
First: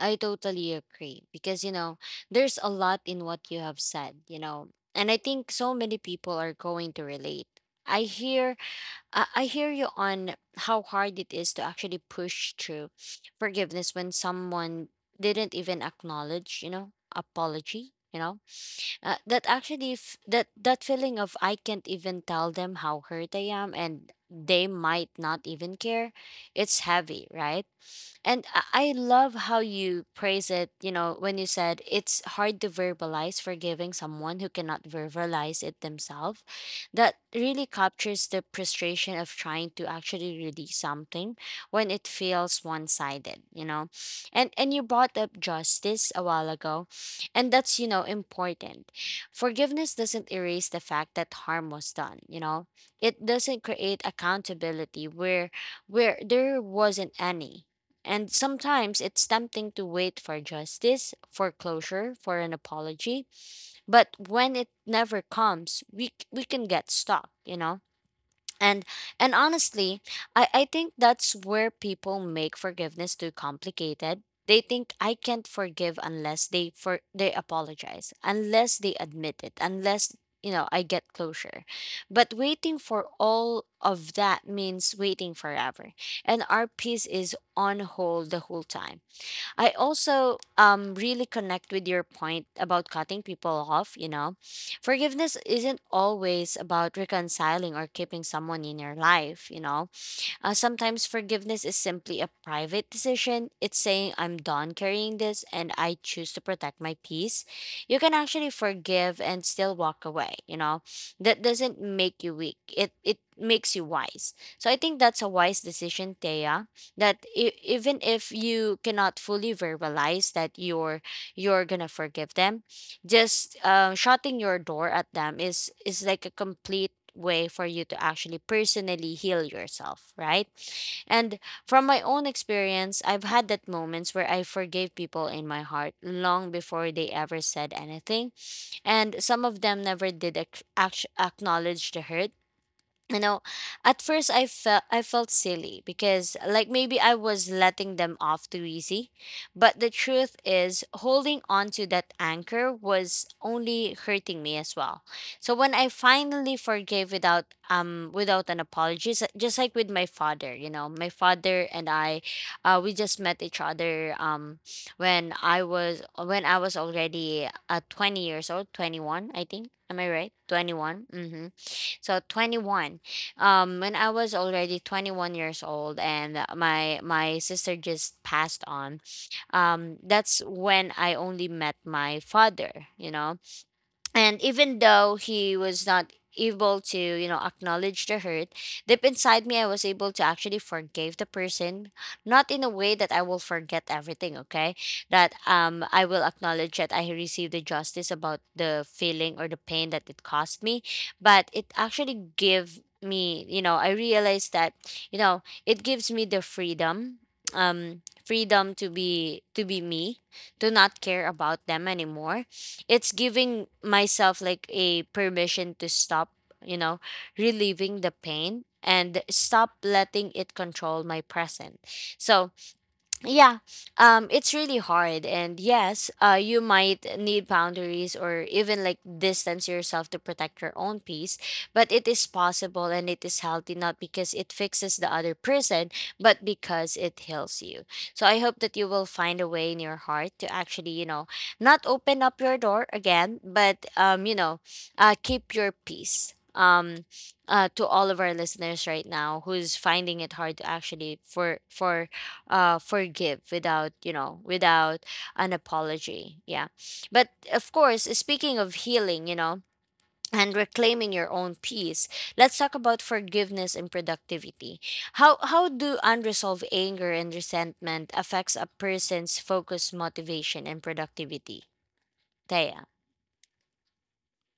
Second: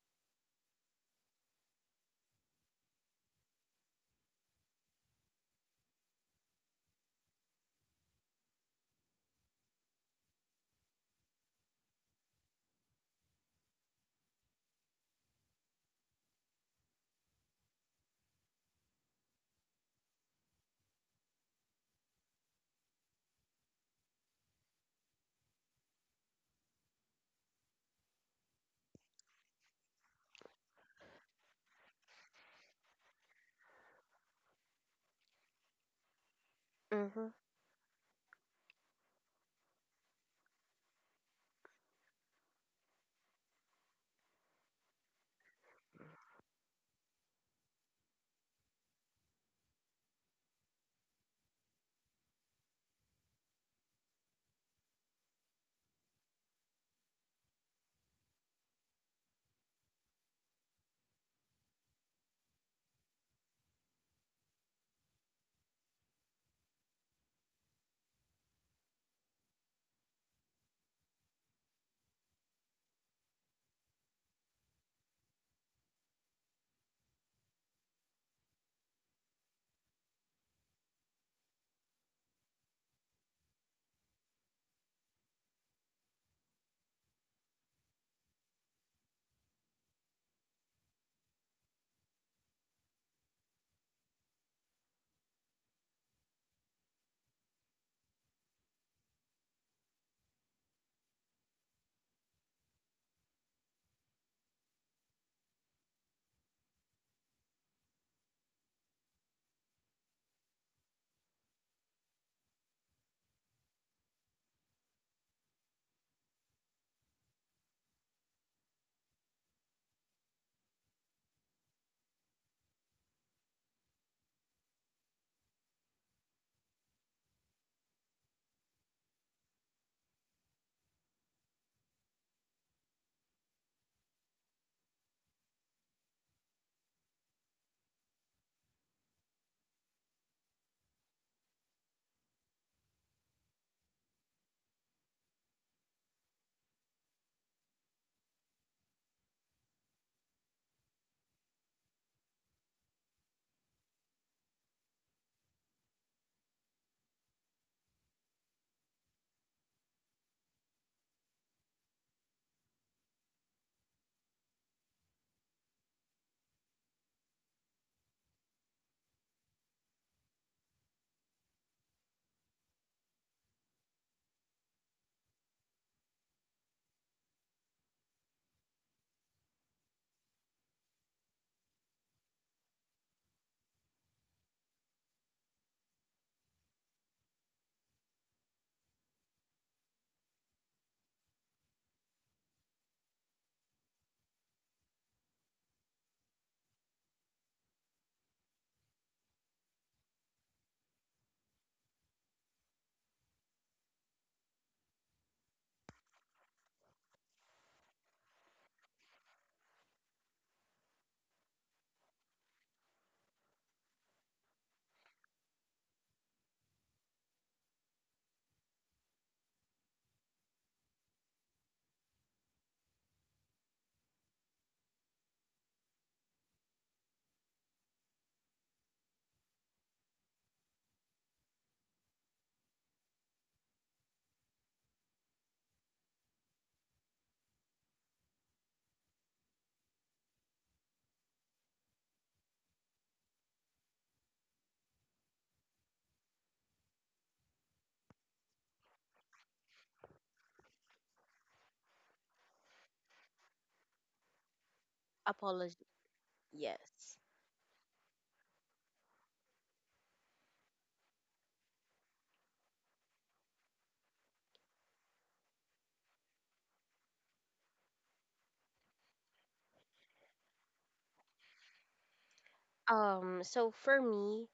S1: I totally agree because there's a lot in what you have said, you know, and I think so many people are going to relate. I hear I hear you on how hard it is to actually push through forgiveness when someone didn't even acknowledge, you know, apology. You know, that that feeling of I can't even tell them how hurt I am, and they might not even care. It's heavy, right? And I love how you praise it, you know, when you said it's hard to verbalize forgiving someone who cannot verbalize it themselves. That
S2: Hmm.
S1: really captures the frustration of trying to actually release something when it feels one-sided, you know. And you brought up justice a while ago, and that's, you know, important. Forgiveness doesn't erase the fact that harm was done, you know. It doesn't create accountability where there wasn't any, and sometimes it's tempting to wait for justice, for closure, for an apology. But when it never comes, we can get stuck, you know? and and honestly, I think that's where people make forgiveness too complicated. They think I can't forgive unless they apologize, unless they admit it, unless, you know, I get closure. But waiting for all of that means waiting forever, and our peace is on hold the whole time. I also really connect with your point about cutting people off, you know. Forgiveness isn't always about reconciling or keeping someone in your life, you know. Sometimes forgiveness is simply a private decision. It's saying, I'm done carrying this and I choose to protect my peace. You can actually forgive and still walk away, you know? That doesn't make you weak, it makes you wise. So I think that's a wise decision, Thea, that even if you cannot fully verbalize that you're gonna forgive them, just shutting your door at them is like a complete way for you to actually personally heal yourself, right? And from my own experience, I've had that moments where I forgave people in my heart long before they ever said anything, and some of them never did acknowledge the hurt, you know. At first I felt silly because, like, maybe I was letting them off too easy, but the truth is holding on to that anchor was only hurting me as well. So when I finally forgave without without an apology, just like with my father, you know, my father and I, we just met each other, when I was when I was already 20 years old, 21, I think, am I right? 21. Mm-hmm. So 21. When I was already 21 years old and my sister just passed on. That's when I only met my father, you know. And even though he was not able to, you know, acknowledge the hurt, deep inside me, I was able to actually forgive the person. Not in a way that I will forget everything, okay? That, um, I will acknowledge that I received the justice about the feeling or the pain that it caused me. But it actually give me, you know, I realized that, you know, it gives me the freedom. Um, freedom to be me, to not care about them anymore. It's giving myself like a permission to stop, you know, relieving the pain and stop letting it control my present. So yeah, it's really hard, and yes, you might need boundaries or even like distance yourself to protect your own peace. But it is possible, and it is healthy, not because it fixes the other person, but because it heals you. So I hope that you will find a way in your heart to actually, you know, not open up your door again, but, you know, keep your peace. To all of our listeners right now who's finding it hard to actually forgive without, you know, without an
S2: Apology.
S1: apology, yeah.
S2: Yes.
S1: But of course, speaking of healing, you know, and reclaiming your own peace, let's talk about forgiveness and productivity. How do unresolved anger and resentment affects a person's focus, motivation, and productivity, Thea.
S2: So for me,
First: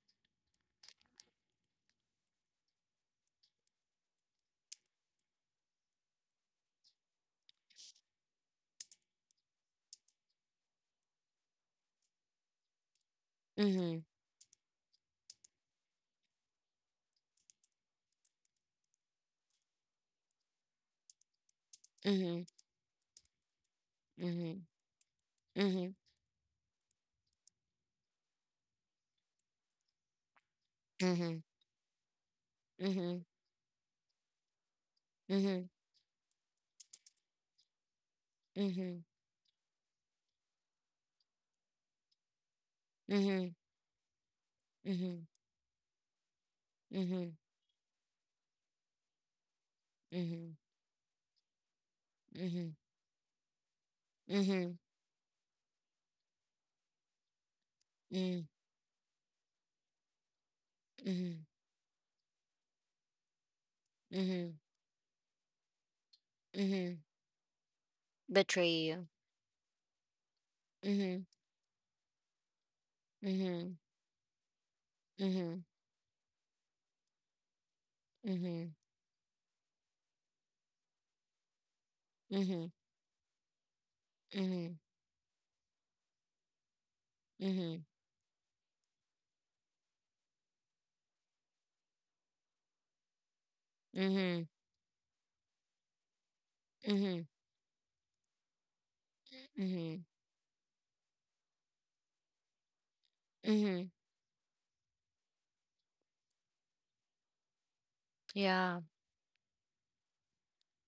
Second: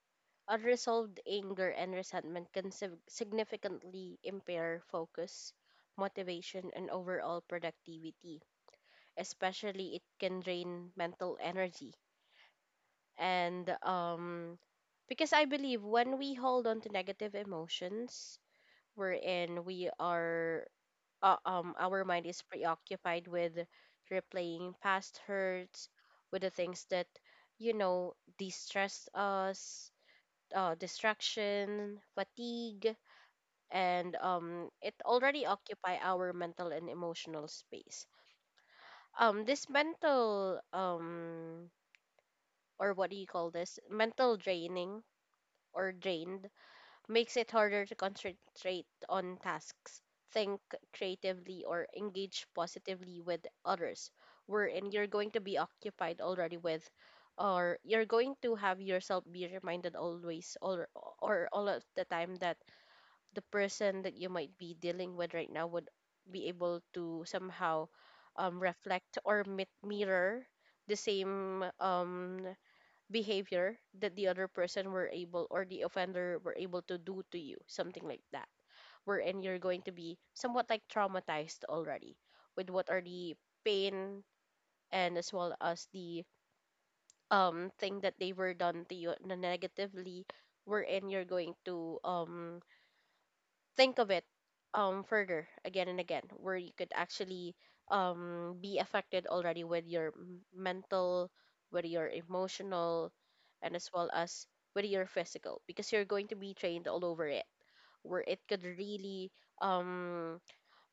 S2: unresolved anger and resentment can significantly impair focus, motivation, and overall productivity. Especially, it can drain mental energy and
S1: Mhm,
S2: um because I believe when we hold on to negative emotions, wherein we are our mind is
S1: mhm,
S2: preoccupied with
S1: mhm,
S2: replaying past hurts,
S1: mhm,
S2: with the things that you know distress us,
S1: mhm,
S2: distraction fatigue,
S1: mhm,
S2: and it already
S1: mhm,
S2: occupy our mental and emotional space.
S1: mhm,
S2: This mental, or what do you call
S1: mhm,
S2: this, mental draining
S1: mhm,
S2: or drained,
S1: mhm,
S2: makes it harder to concentrate on tasks, think creatively, or engage
S1: mhm,
S2: positively with others.
S1: mhm,
S2: Wherein you're going to be occupied already with, or you're going
S1: mhm,
S2: to have yourself be reminded always,
S1: mhm.
S2: or all of the time, that the person that you might
S1: Mhm.
S2: be dealing with right now would be able
S1: Mhm.
S2: to somehow
S1: Betray you.
S2: reflect or mirror the
S1: Mhm.
S2: same behavior
S1: Mhm.
S2: that the other person were able or
S1: Mhm.
S2: the offender were able to do to you, something like that.
S1: Mhm.
S2: Wherein you're going to be somewhat like traumatized already with
S1: Mhm.
S2: what are the pain
S1: Mhm.
S2: and as well as the
S1: Mhm.
S2: thing that they were done to you na negatively, wherein you're going to think of it
S1: Mhm.
S2: further again and again, where you could
S1: Mhm.
S2: actually be affected already with
S1: Mhm.
S2: your mental, with your emotional, and as
S1: Mhm.
S2: well as with your physical, because you're going to be trained all over it, where it could
S1: Yeah.
S2: really um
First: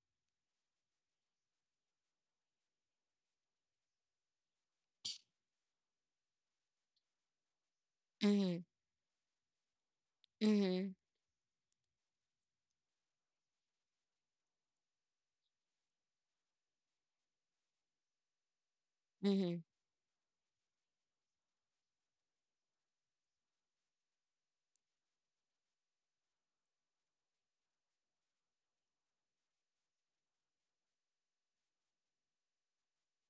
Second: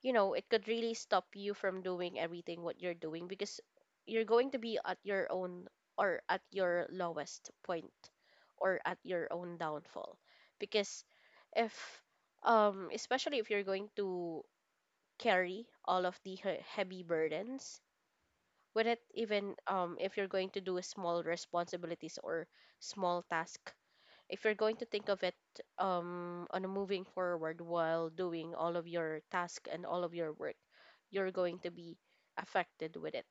S2: you know it could really stop you from doing everything what you're doing, because you're going to be at your own or at your lowest point,
S1: Mhm.
S2: or at your own downfall.
S1: Mhm.
S2: Because if especially if you're going to carry all of the heavy burdens with it, even
S1: Mhm.
S2: if you're going to do small responsibilities or small task, if you're going to think of it on a moving forward while doing all of your task and all of your work, you're going to be affected with it.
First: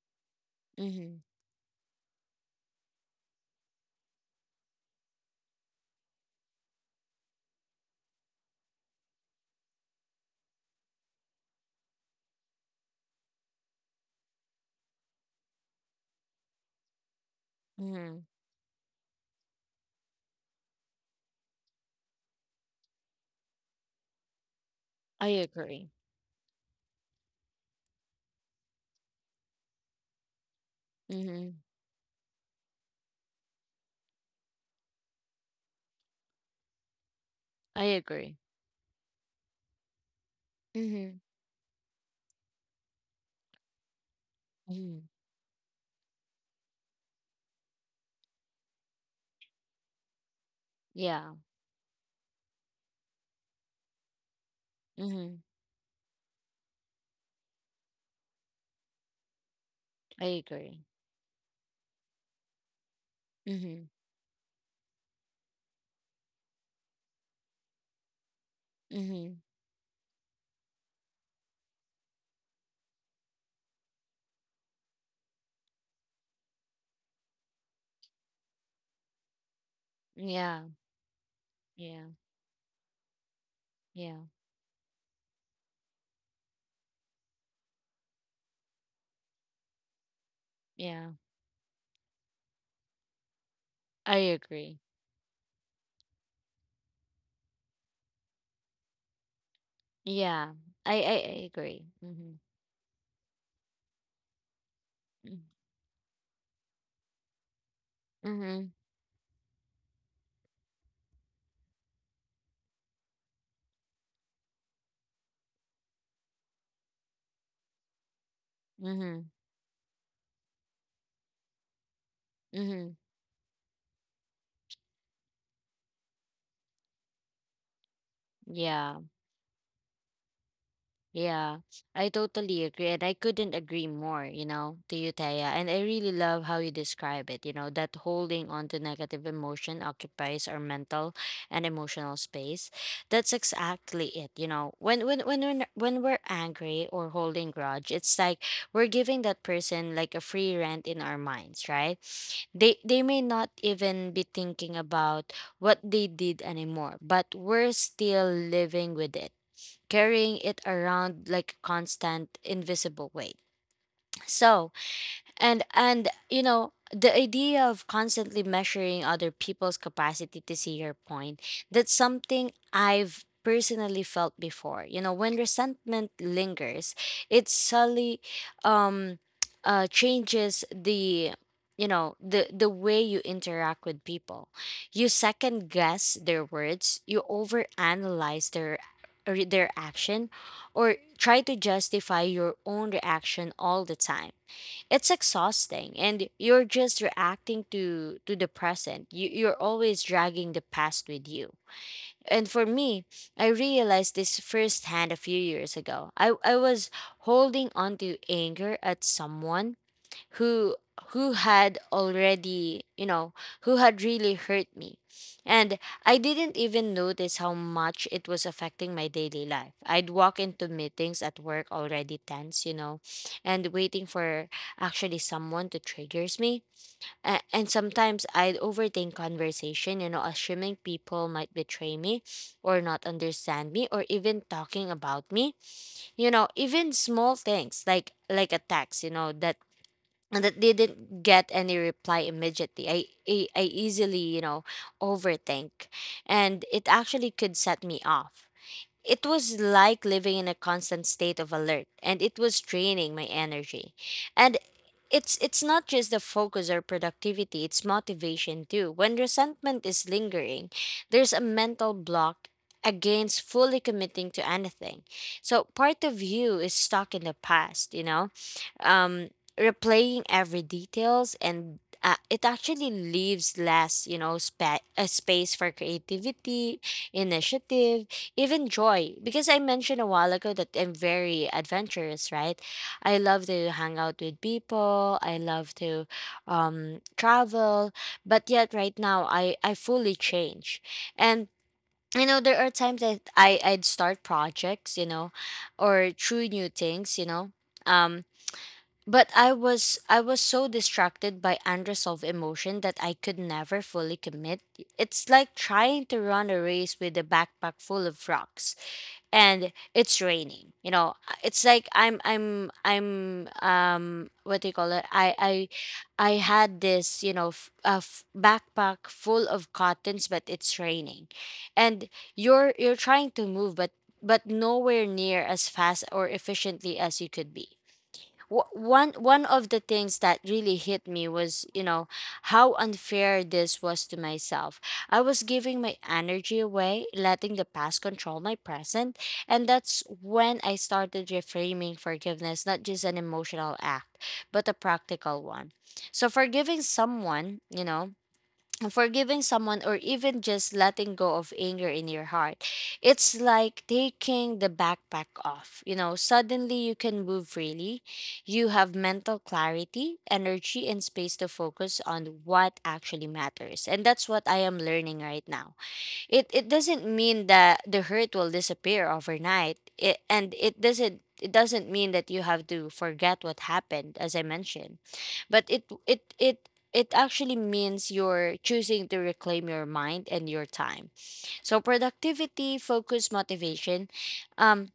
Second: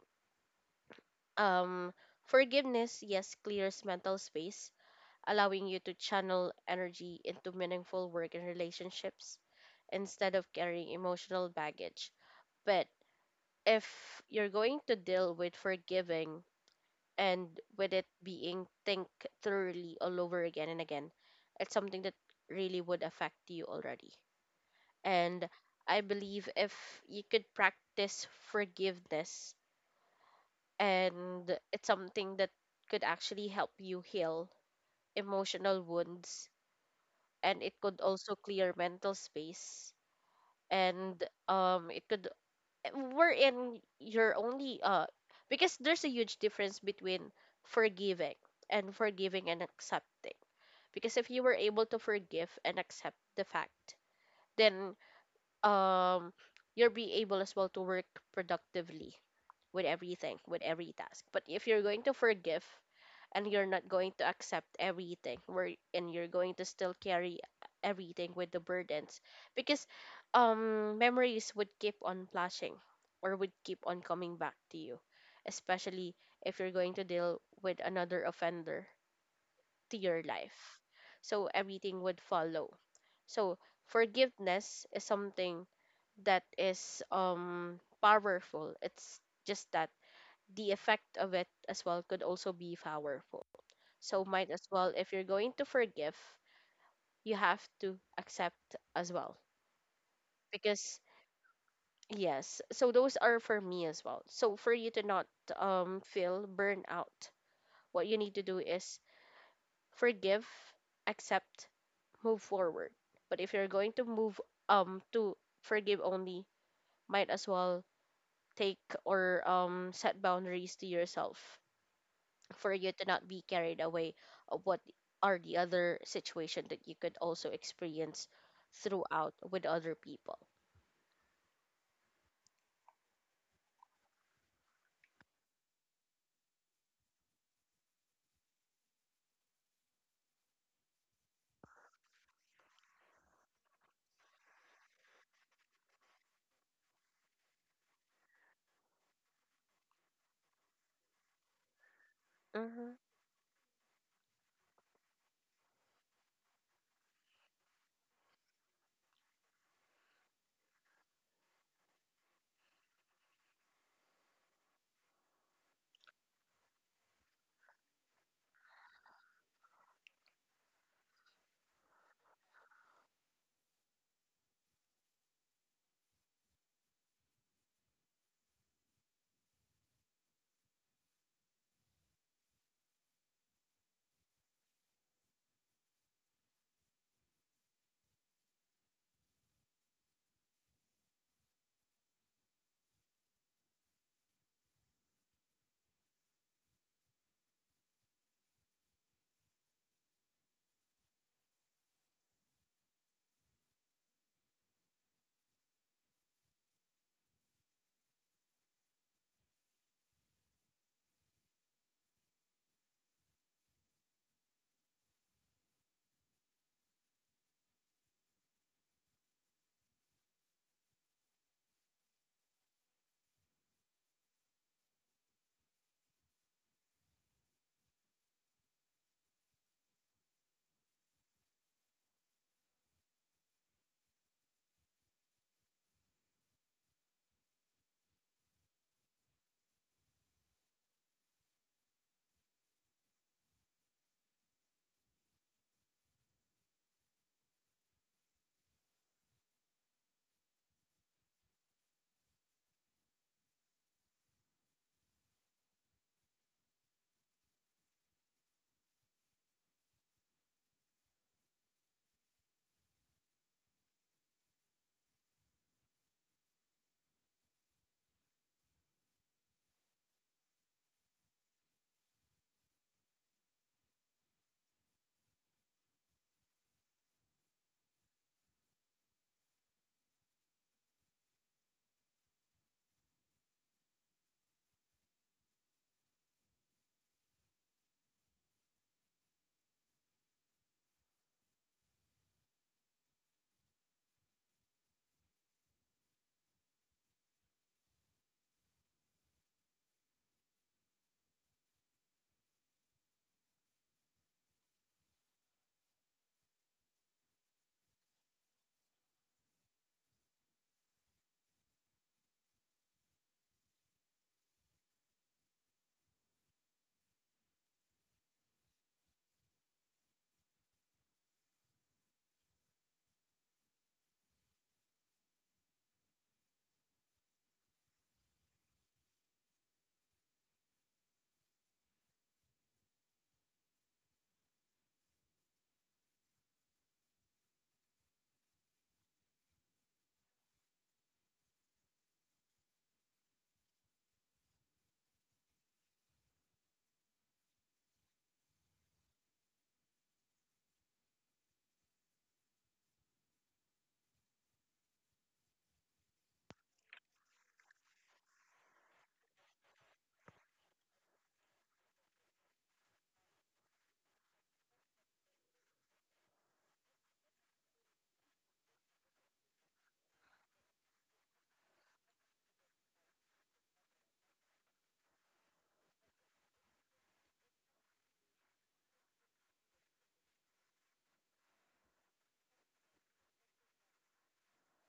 S1: Mhm.
S2: Um, Forgiveness, yes, clears mental space, allowing you to channel energy into meaningful work and relationships instead of carrying emotional baggage. But if you're going to deal with forgiving and with it
S1: Mhm.
S2: being think thoroughly all over again and again, it's something that really would affect you already.
S1: I
S2: And
S1: agree.
S2: I believe if you could practice forgiveness, and
S1: Mhm.
S2: it's something that could actually help you heal emotional wounds, and it
S1: I
S2: could also
S1: agree.
S2: clear mental space,
S1: Mhm.
S2: and it could we're in your only
S1: Mhm.
S2: because there's a huge difference between forgiving and forgiving and accepting. Because if
S1: Yeah.
S2: you were able to forgive and accept the fact, then
S1: Mhm.
S2: um you'll be able as well to work productively with
S1: I
S2: everything, with
S1: agree.
S2: every task. But if you're going to forgive and you're not
S1: Mhm.
S2: going to accept everything where, and you're going to still carry everything with the burdens,
S1: Mhm.
S2: because memories would keep on flashing or would keep on coming back to you, especially if you're going to deal with another offender to your
S1: Yeah.
S2: life. So everything
S1: Yeah.
S2: would follow. So
S1: Yeah.
S2: forgiveness is something that is powerful. It's just that the
S1: Yeah.
S2: effect of it as well could also be powerful.
S1: I
S2: So might as
S1: agree.
S2: well if you're going to forgive, you have to accept as well.
S1: Yeah.
S2: Because
S1: I agree. Mhm.
S2: yes, so those are for me as well. So for you to not
S1: Mhm.
S2: feel burnout, what you need to do
S1: Mhm.
S2: is forgive, accept, move forward. But if you're going to move to forgive only, might as well take
S1: Mhm.
S2: or set boundaries to yourself for you
S1: Mhm.
S2: to not be carried away of what are the other situation that you could also experience
S1: Yeah,
S2: throughout with other people.
S1: yeah. I totally agree. And I couldn't agree more, you know, to you, Taya. And I really love how you describe it, you know, that holding on to negative emotion occupies our mental and emotional space. That's exactly it, you know. When we're angry or holding grudge, it's like we're giving that person like a free rent in our minds, right? They
S2: Mm-hmm.
S1: they may not even be thinking about what they did anymore, but we're still living with it, carrying it around like a constant invisible weight. So, and you know the idea of constantly measuring other people's capacity to see your point, that's something I've personally felt before, you know. When resentment lingers, it subtly um changes the, you know, the way you interact with people. You second guess their words, you overanalyze their action, or try to justify your own reaction all the time. It's exhausting, and you're just reacting to the present. You're always dragging the past with you. And for me, I realized this firsthand a few years ago. I was holding on to anger at someone who had already, you know, who had really hurt me. And I didn't even notice how much it was affecting my daily life. I'd walk into meetings at work already tense, you know, and waiting for actually someone to triggers me. And sometimes I'd overthink conversation, you know, assuming people might betray me, or not understand me, or even talking about me, you know. Even small things, like attacks, you know, that, and that they didn't get any reply immediately. I easily, you know, overthink, and it actually could set me off. It was like living in a constant state of alert, and it was draining my energy. And it's not just the focus or productivity, it's motivation too. When resentment is lingering, there's a mental block against fully committing to anything. So part of you is stuck in the past, you know, um, replaying every details, and it actually leaves less, you know, a space for creativity, initiative, even joy, because I mentioned a while ago that I'm very adventurous, right? I love to hang out with people, I love to, um, travel, but yet right now I fully change. And you know there are times that I'd start projects, you know, or try new things, you know, um, but I was so distracted by unresolved emotion that I could never fully commit. It's like trying to run a race with a backpack full of rocks and it's raining. You know, it's like I'm what do you call it? I I had this, you know, backpack full of cottons but it's raining. And you're trying to move, but nowhere near as fast or efficiently as you could be. One of the things that really hit me was, you know, how unfair this was to myself. I was giving my energy away, letting the past control my present. And that's when I started reframing forgiveness, not just an emotional act, but a practical one. So forgiving someone, you know, forgiving someone or even just letting go of anger in your heart, it's like taking the backpack off, you know. Suddenly you can move freely, you have mental clarity, energy, and space to focus on what actually matters, and that's what I am learning right now. It It doesn't mean that the hurt will disappear overnight, and it doesn't mean that you have to forget what happened, as I mentioned, but it actually means you're choosing to reclaim your mind and your time. So productivity, focus, motivation, um,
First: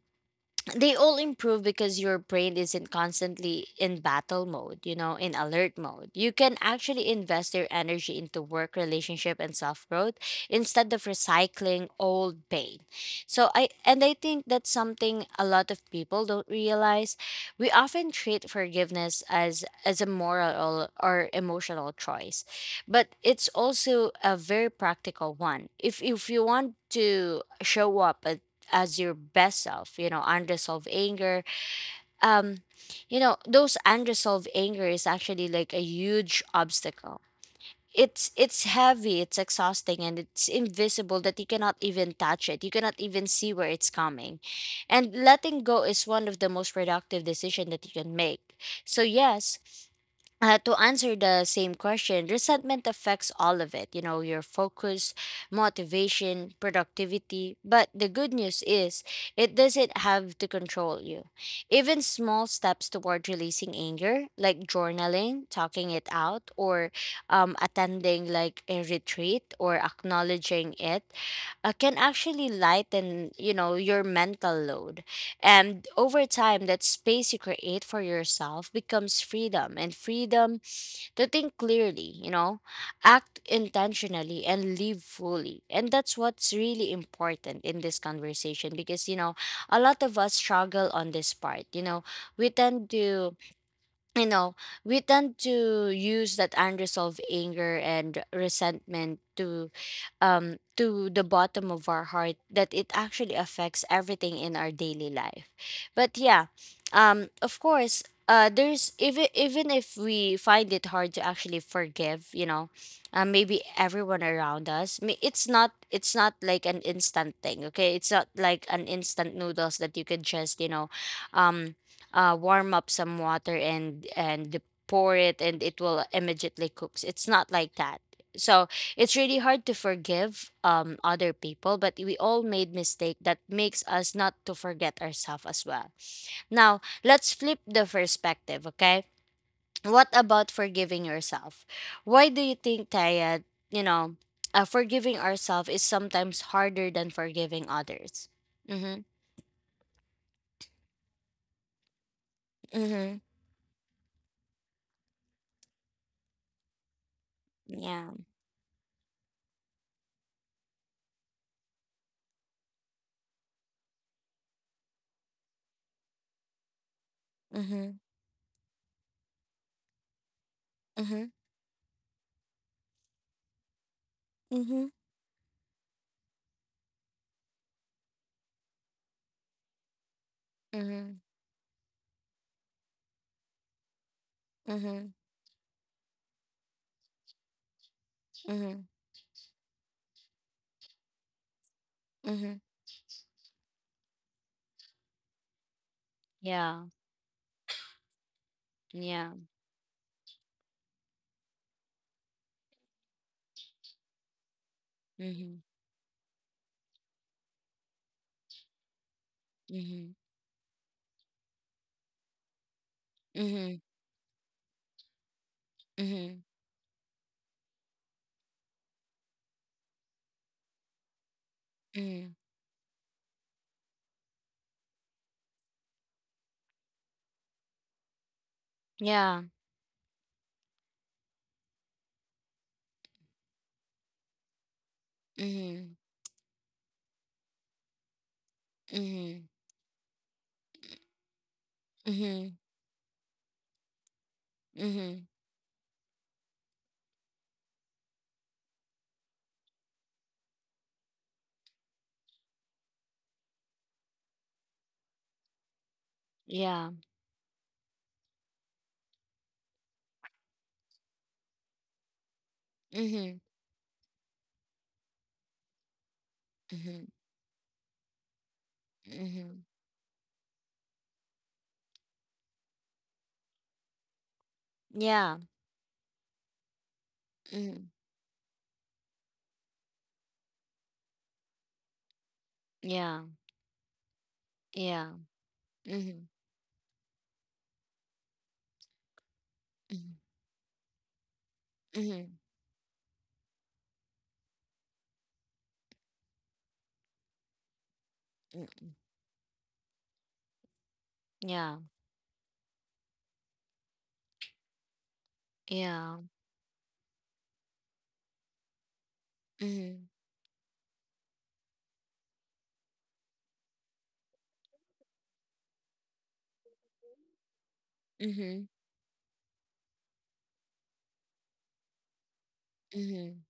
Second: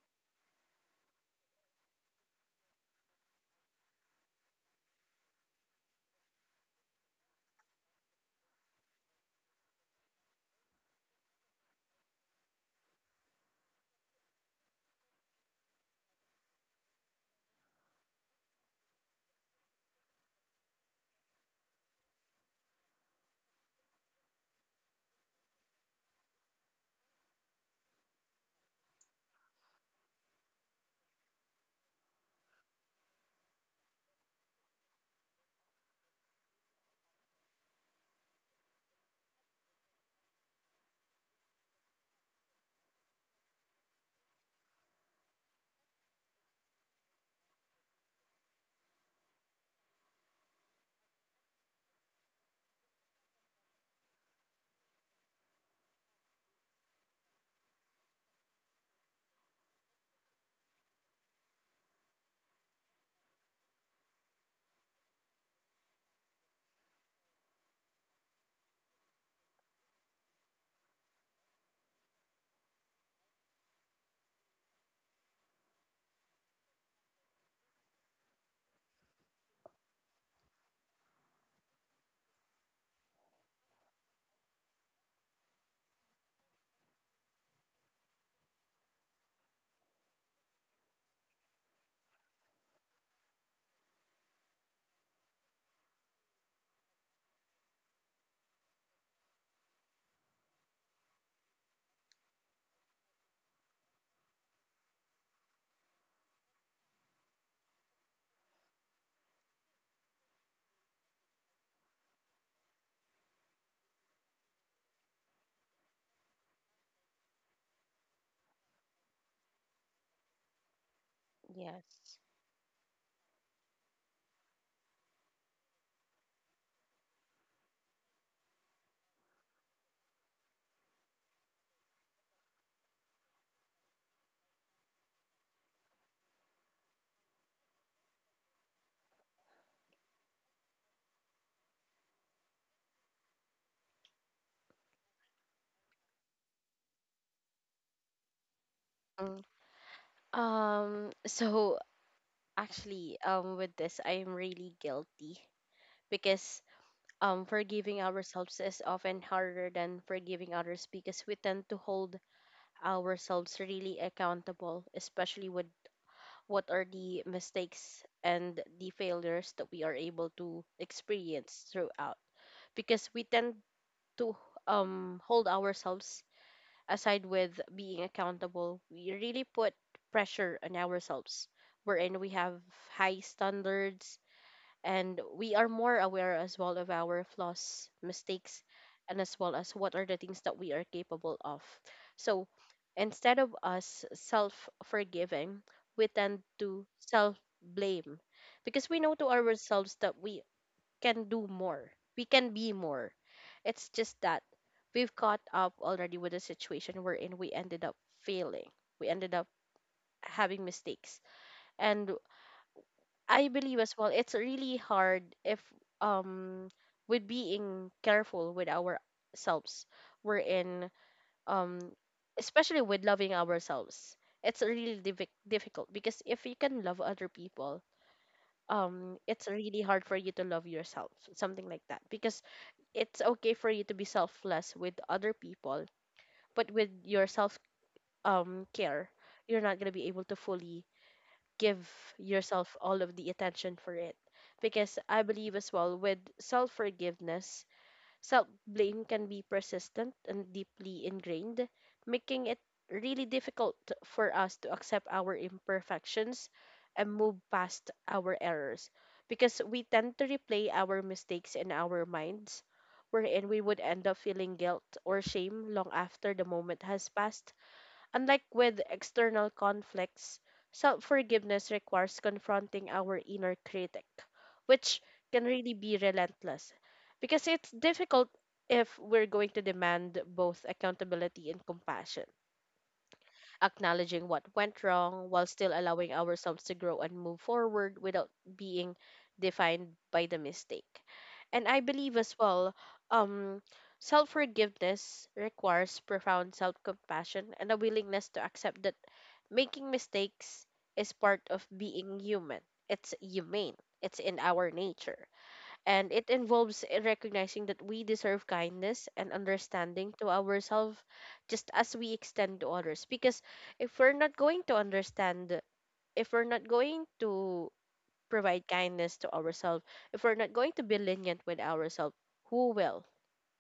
S1: they all improve because your brain isn't constantly in battle mode, you know, in alert mode. You can actually invest your energy into work, relationship, and self growth, instead of recycling old pain. So, I and I think that's something a lot of people don't realize. We often treat forgiveness as a moral or emotional choice, but it's also a very practical one. If you want to show up as your best self, unresolved anger, um those unresolved anger is actually like a huge obstacle. It's heavy, it's exhausting, and it's invisible that you cannot even touch it, you cannot even see where it's coming. And letting go is one of the most productive decision that you can make. So yes, to answer the same question, resentment affects all of it, you know, your focus, motivation, productivity. But the good news is, it doesn't have to control you. Even small steps toward releasing anger, like journaling, talking it out, or attending like a retreat or acknowledging it, can actually lighten, you know, your mental load, and over time that space you create for yourself becomes freedom. And freedom to think clearly, you know, act intentionally and live fully. And that's what's really important in this conversation, because you know a lot of us struggle on this part. We tend to, you know we tend to use that unresolved anger and resentment to, to the bottom of our heart, that it actually affects everything in our daily life. But yeah, of course, there's even if we find it hard to actually forgive, you know, maybe everyone around us. It's not like an instant thing. Okay, it's not like an instant noodles that you could just, you know, um,
S2: Yes.
S1: warm up some water and pour it and it will immediately cooks. It's not like that. So it's really hard to forgive other people, but we all made mistake that makes us not to forget ourselves as well. Now, let's flip the perspective, okay? What about forgiving yourself? Why do you think Taya, you know, forgiving ourselves is sometimes harder than forgiving others? Mhm.
S2: Mm. So
S1: Mhm.
S2: actually, with this, I am really guilty because forgiving
S1: Yeah.
S2: ourselves is often harder than forgiving others because we tend to hold ourselves really accountable, especially with what are the
S1: Mhm.
S2: mistakes and the failures that we are able to
S1: Mhm.
S2: experience throughout. Because we tend to
S1: Mhm.
S2: hold ourselves aside with being accountable. We really put pressure on
S1: Mhm.
S2: ourselves, wherein we have high standards,
S1: Mhm.
S2: and we are more aware as well of our flaws, mistakes,
S1: Mhm.
S2: and as well as what are the things that we are capable of. So
S1: Mhm.
S2: instead of us self forgiving, we tend
S1: Yeah.
S2: to self blame, because we know to
S1: Yeah.
S2: ourselves that we can do more, we can be more. It's just that we've caught
S1: Mhm.
S2: up already with a situation wherein we ended up failing, we ended up
S1: Mhm.
S2: having mistakes, and I believe
S1: Mhm.
S2: as well it's really hard if
S1: Mhm.
S2: um with being careful with ourselves, we're in um
S1: Mhm.
S2: especially with loving ourselves, it's really difficult, because if you can love other people, it's
S1: Yeah.
S2: really hard for you to love yourself, something like that, because it's okay for you to be selfless with other people,
S1: Mhm.
S2: but with your self care,
S1: Mhm.
S2: you're not going to be able to fully give
S1: Mhm.
S2: yourself all of the attention for it. Because I
S1: Mhm.
S2: believe as well with self forgiveness, self blame can be persistent and deeply ingrained, making it really difficult for us to accept our imperfections
S1: Yeah.
S2: and move past our errors. Because we tend to replay our mistakes in our minds,
S1: Mhm.
S2: wherein we would end up feeling guilt or shame long after the moment has
S1: Mhm.
S2: passed. Unlike with external
S1: Mhm.
S2: conflicts, self forgiveness requires confronting our inner critic, which can
S1: Yeah.
S2: really be relentless, because it's
S1: Mhm.
S2: difficult if we're going to demand both accountability and compassion,
S1: Yeah.
S2: acknowledging what went
S1: Yeah.
S2: wrong while still allowing
S1: Mhm.
S2: ourselves to grow and move forward without being defined
S1: Mhm.
S2: by the mistake. And I believe as
S1: Mhm.
S2: well, um, self forgiveness requires profound self compassion and a willingness to accept that
S1: Mm.
S2: making mistakes is part of
S1: Yeah.
S2: being human. It's humane. It's in our nature. And
S1: Yeah.
S2: it involves in recognizing that we deserve kindness and understanding
S1: Mhm.
S2: to ourselves, just as we extend to others. Because if we're not going to understand, if we're not going to provide
S1: Mhm.
S2: kindness to ourselves, if we're not going to be lenient with ourselves, who will?
S1: Mhm.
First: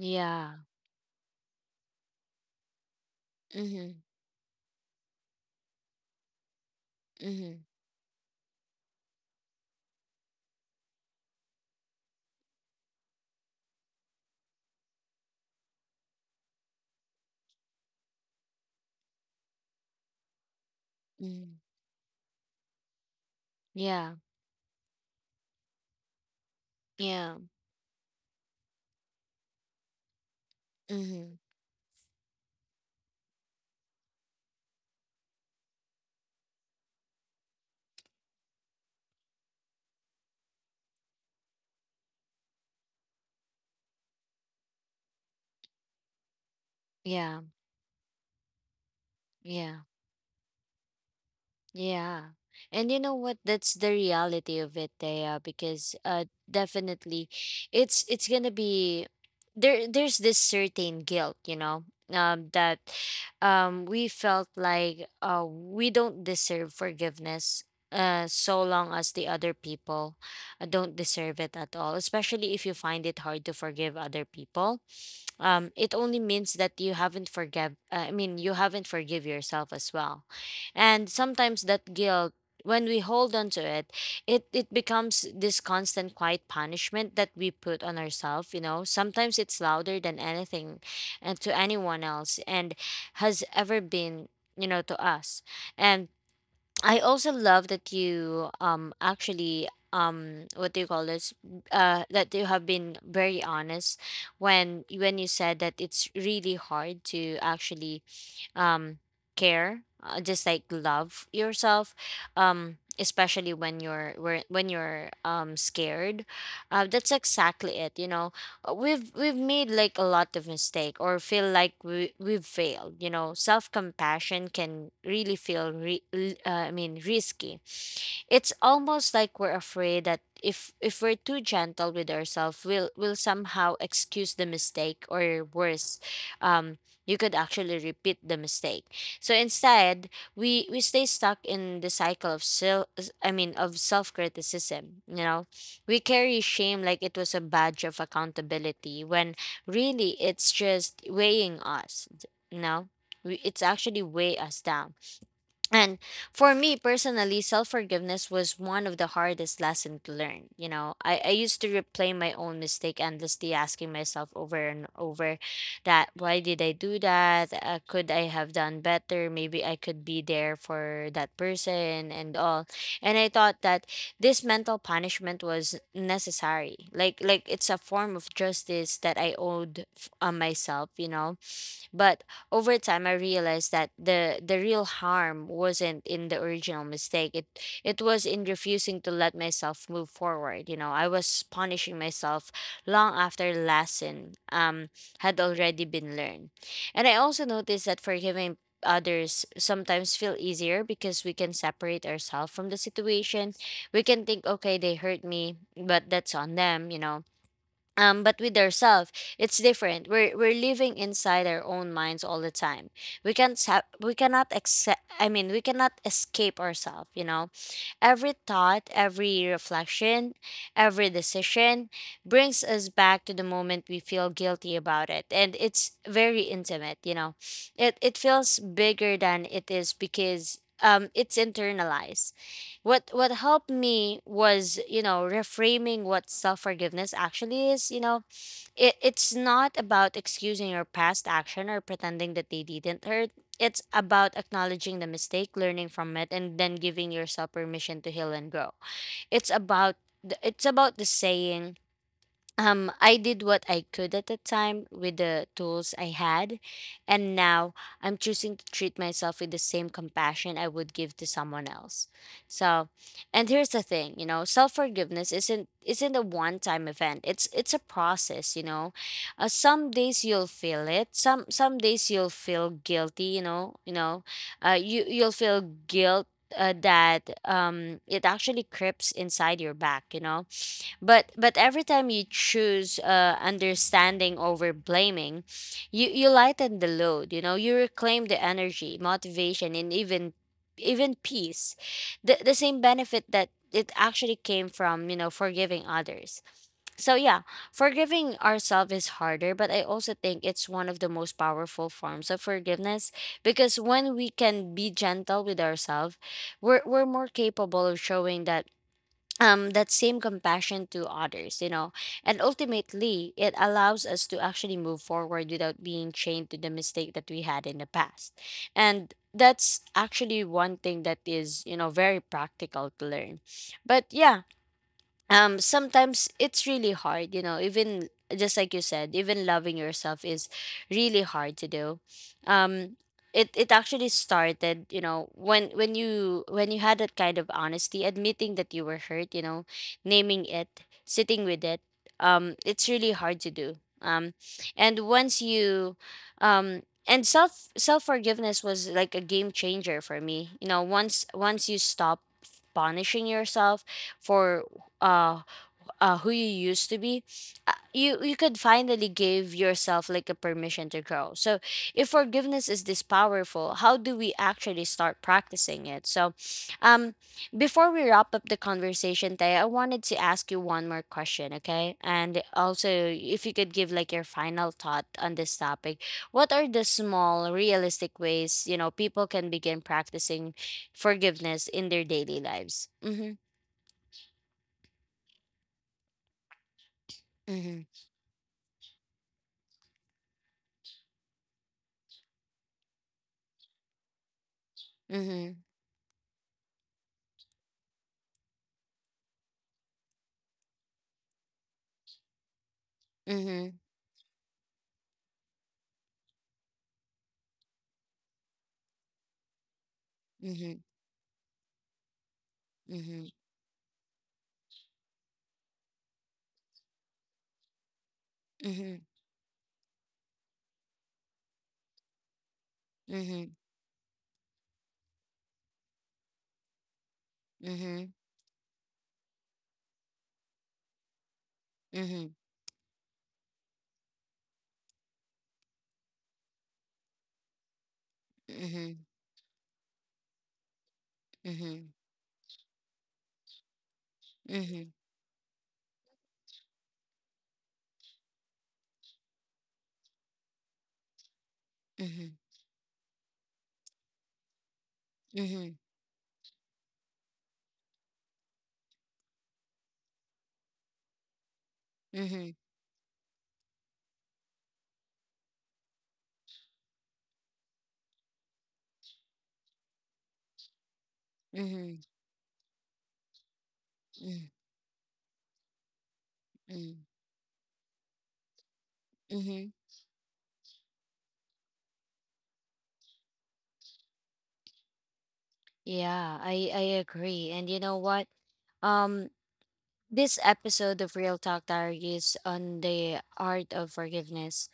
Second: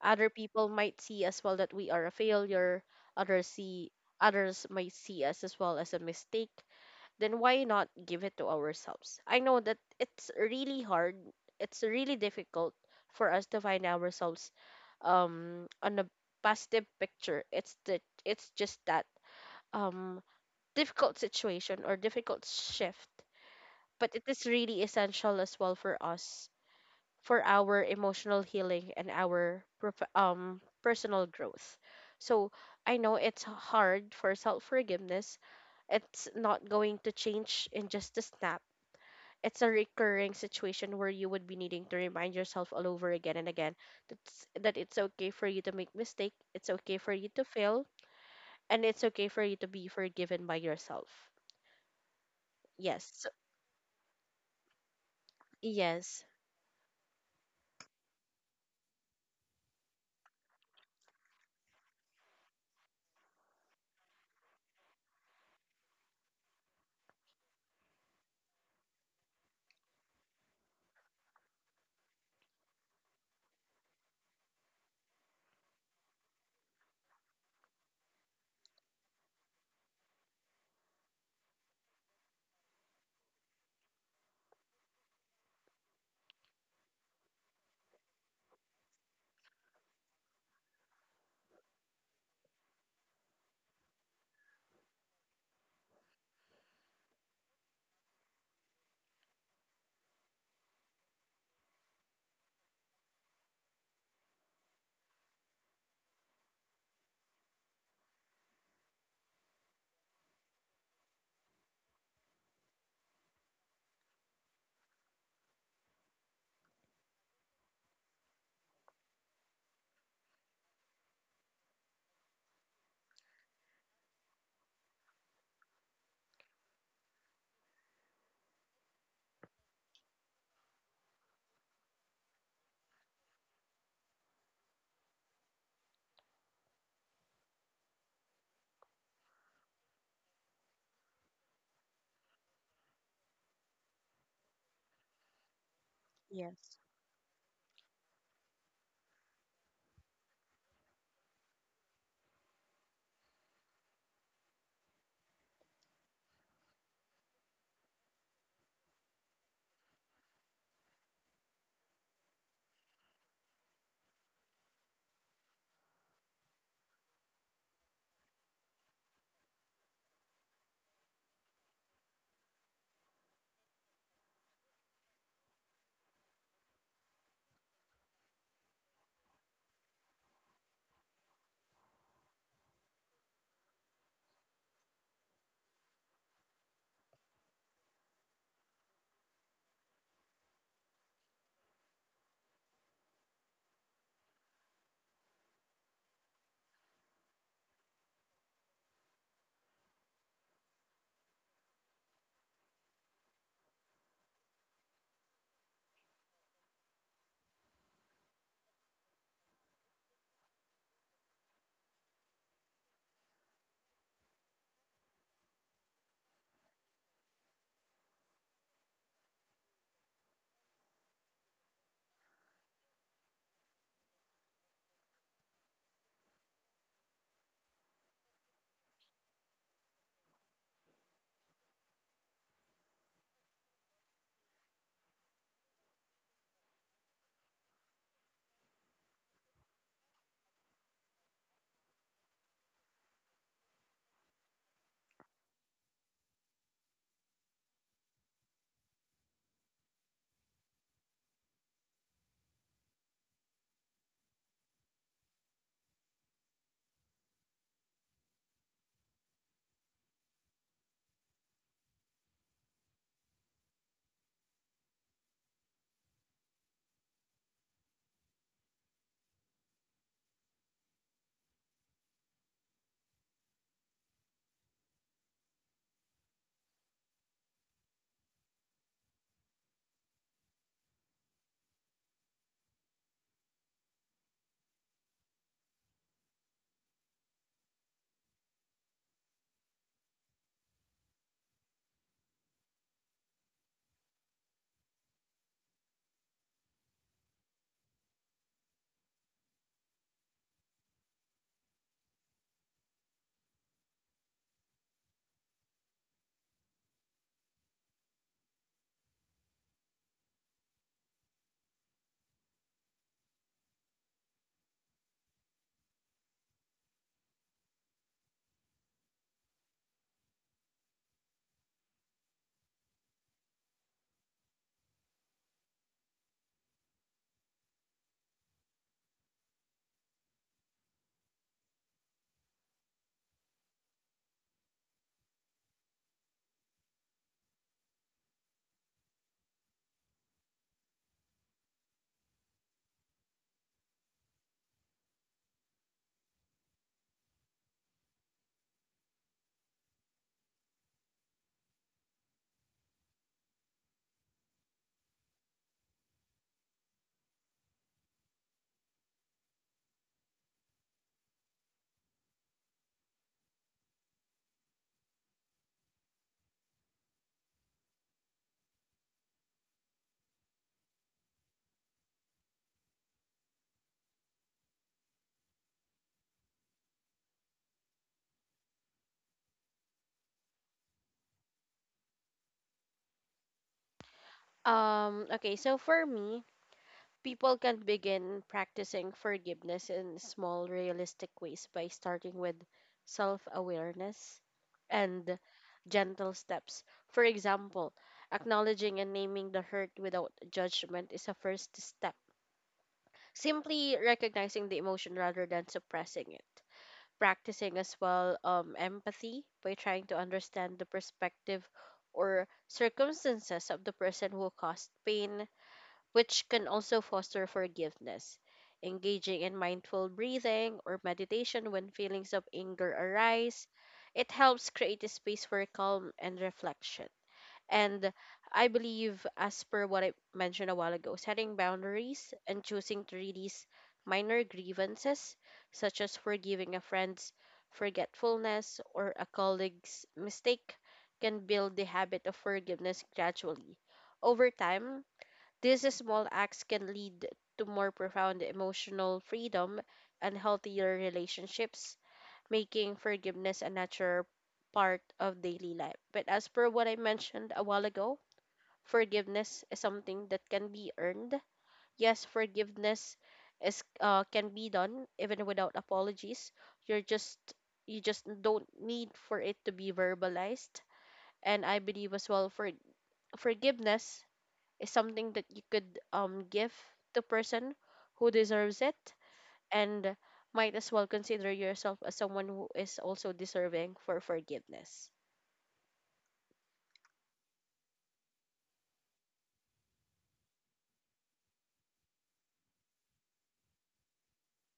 S2: Other people might see as well that we are a failure. Others see,
S1: Mhm.
S2: others might see us as well as a mistake, then why
S1: Mhm.
S2: not give it to ourselves? I know that it's really hard, it's really difficult for us to find ourselves on a positive picture. It's the, it's just that um difficult
S1: Mhm.
S2: situation or difficult shift. But
S1: Yeah.
S2: it is really essential as well for us
S1: Yeah.
S2: for our emotional healing and our personal
S1: Mhm.
S2: growth. So I know it's hard for self forgiveness, it's not going to change in just a snap, it's a recurring situation where you would be needing to remind yourself all over again and again that's, that it's okay for you to make mistake, it's okay for you
S1: Yeah.
S2: to fail, and it's okay for you to
S1: Yeah.
S2: be forgiven by yourself.
S1: Yeah. And you know
S2: yes so-
S1: what? That's the reality of it, Thea, because
S2: yes.
S1: definitely it's gonna be, there's this certain guilt, you know, that we felt like we don't deserve forgiveness so long as the other people don't deserve it at all, especially if you find it hard to forgive other people. It only means that you haven't forgive, I mean you haven't forgive yourself as well. And sometimes that guilt, when we hold on to it, it becomes this constant quiet punishment that we put on ourselves. You know, sometimes it's louder than anything and to anyone else, and has ever been, you know, to us. And I also love that you actually, what do you call this, that you have been very honest when you said that it's really hard to actually, um, care, just like love yourself, especially when when you're scared. That's exactly it. You know, we've made like a lot of mistake or feel like we've failed. You know, self compassion can really feel I mean risky. It's almost like we're afraid that if we're too gentle with ourselves, we'll somehow excuse the mistake, or worse, um, you could actually repeat the mistake. So instead, we stay stuck in the cycle of self I mean of self-criticism, you know. We carry
S2: yes
S1: shame like it was a badge of accountability, when really it's just weighing us, you know. It's actually weigh us down. And for me personally, self forgiveness was one of the hardest lessons to learn. You know, I used to replay my own mistake endlessly, asking myself over and over that why did I do that? Could I have done better? Maybe I could be there for that person and all. And I thought that this mental punishment was necessary. Like it's a form of justice that I owed on myself. You know, but over time, I realized that the real harm wasn't in the original mistake. It was in refusing to let myself move forward. You know, I was punishing myself long after the lesson had already been learned. And I also noticed that forgiving others sometimes feel easier, because we can separate ourselves from the situation. We can think, okay, they hurt me, but that's on them. You know, but with ourselves, it's different. We're living inside our own minds all the time. We can't sa- We cannot accept. I mean, we cannot escape ourselves. You know, every thought, every reflection, every decision brings us back to the moment we feel guilty about it. And it's very intimate, you know. It feels bigger than it is, because it's internalized. What helped me was, you know, reframing what self-forgiveness actually is. You know, it's not about excusing your past action or pretending that they didn't hurt. It's about acknowledging the mistake, learning from it, and then giving yourself permission to heal and grow. It's about it's about the saying, I did what I could at the time with the tools I had, and now I'm choosing to treat myself with the same compassion I would give to someone else. So, and here's the thing, you know, self forgiveness isn't a one time event. It's a process, you know. Some days you'll feel it. Some days you'll feel guilty, you know. You know, you you'll feel guilt, that it actually creeps inside your back, you know. But every time you choose understanding over blaming, you lighten the load, you know. You reclaim the energy, motivation, and even even peace, the same benefit that it actually came from, you know, forgiving others. So yeah, forgiving ourselves is harder, but I also think it's one of the most powerful forms of forgiveness. Because when we can be gentle with ourselves, we're more capable of showing that, that same compassion to others, you know, and ultimately it allows us to actually move forward without being chained to the mistake that we had in the past. And that's actually one thing that is, you know, very practical to learn. But yeah, sometimes it's really hard, you know, even just like you said, even loving yourself is really hard to do. um it it actually started, you know, when you had that kind of honesty admitting that you were hurt, you know, naming it, sitting with it. It's really hard to do. Um and once you um and self forgiveness was like a game changer for me, you know. Once you stop punishing yourself for, uh, who you used to be, you you could finally give yourself like a permission to grow. So if forgiveness is this powerful, how do we actually start practicing it? So um before we wrap up the conversation, Tay, I wanted to ask you one more question, okay? And also if you could give like your final thought on this topic, what are the small realistic ways, you know, people can begin practicing forgiveness in their daily lives? Mm-hmm.
S2: Okay, so for me, people
S1: Mm-hmm.
S2: can begin practicing forgiveness in small, realistic ways by starting with self awareness and
S1: Mm-hmm.
S2: gentle steps. For example, acknowledging and naming the hurt without judgment is a first step.
S1: Mm-hmm.
S2: Simply recognizing the emotion rather than suppressing it. Practicing as well empathy by trying to
S1: Mhm.
S2: understand the perspective or
S1: Mhm.
S2: circumstances of the person who caused pain, which can also foster forgiveness.
S1: Mhm.
S2: Engaging in mindful breathing or meditation when feelings of anger
S1: Mhm.
S2: arise, it helps create a space for calm and reflection.
S1: Mhm.
S2: And I believe, as per what I mentioned a while ago, setting
S1: Mhm.
S2: boundaries and choosing to release minor grievances, such as forgiving a friend's forgetfulness
S1: Mhm.
S2: or a colleague's mistake, can build the
S1: Mhm.
S2: habit of forgiveness gradually. Over
S1: Mhm.
S2: time, these small acts can lead to more profound emotional freedom and healthier relationships,
S1: Mhm.
S2: making forgiveness a natural part of
S1: Mhm.
S2: daily
S1: Mhm.
S2: life. But as per what I mentioned a while ago, forgiveness is something that can be earned. Yes,
S1: Mhm.
S2: forgiveness is, can be done even without apologies. You're just, you just don't need for it to be verbalized. And I
S1: Mhm.
S2: believe as well for forgiveness is something that you could give
S1: Mhm.
S2: to person who deserves it,
S1: Mhm.
S2: and might as well consider yourself as someone who is also deserving for forgiveness.
S1: Yeah, I agree. And you know what? Um, this episode of Real Talk Diaries on the art of forgiveness,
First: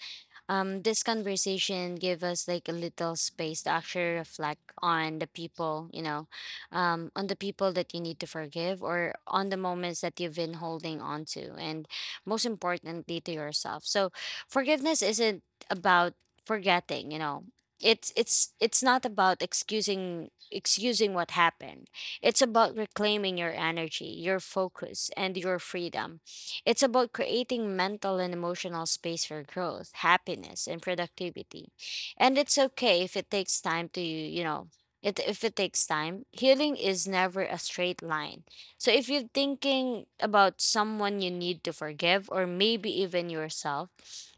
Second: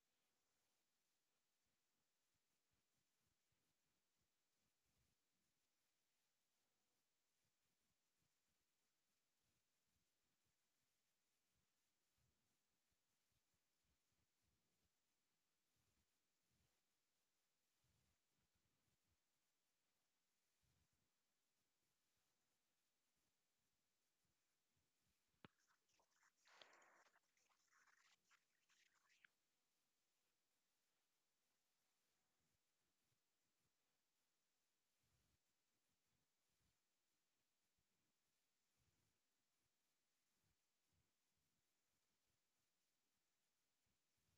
S1: this conversation give us like a little space to actually reflect on the people, you know, on the people that you need to forgive, or on the moments that you've been holding on to, and most importantly to yourself. So forgiveness isn't about forgetting, you know. It's not about excusing what happened. It's about reclaiming your energy, your focus, and your freedom. It's about creating mental and emotional space for growth, happiness, and productivity. And it's okay if it takes time to, you know, if it takes time, healing is never a straight line. So if you're thinking about someone you need to forgive, or maybe even yourself,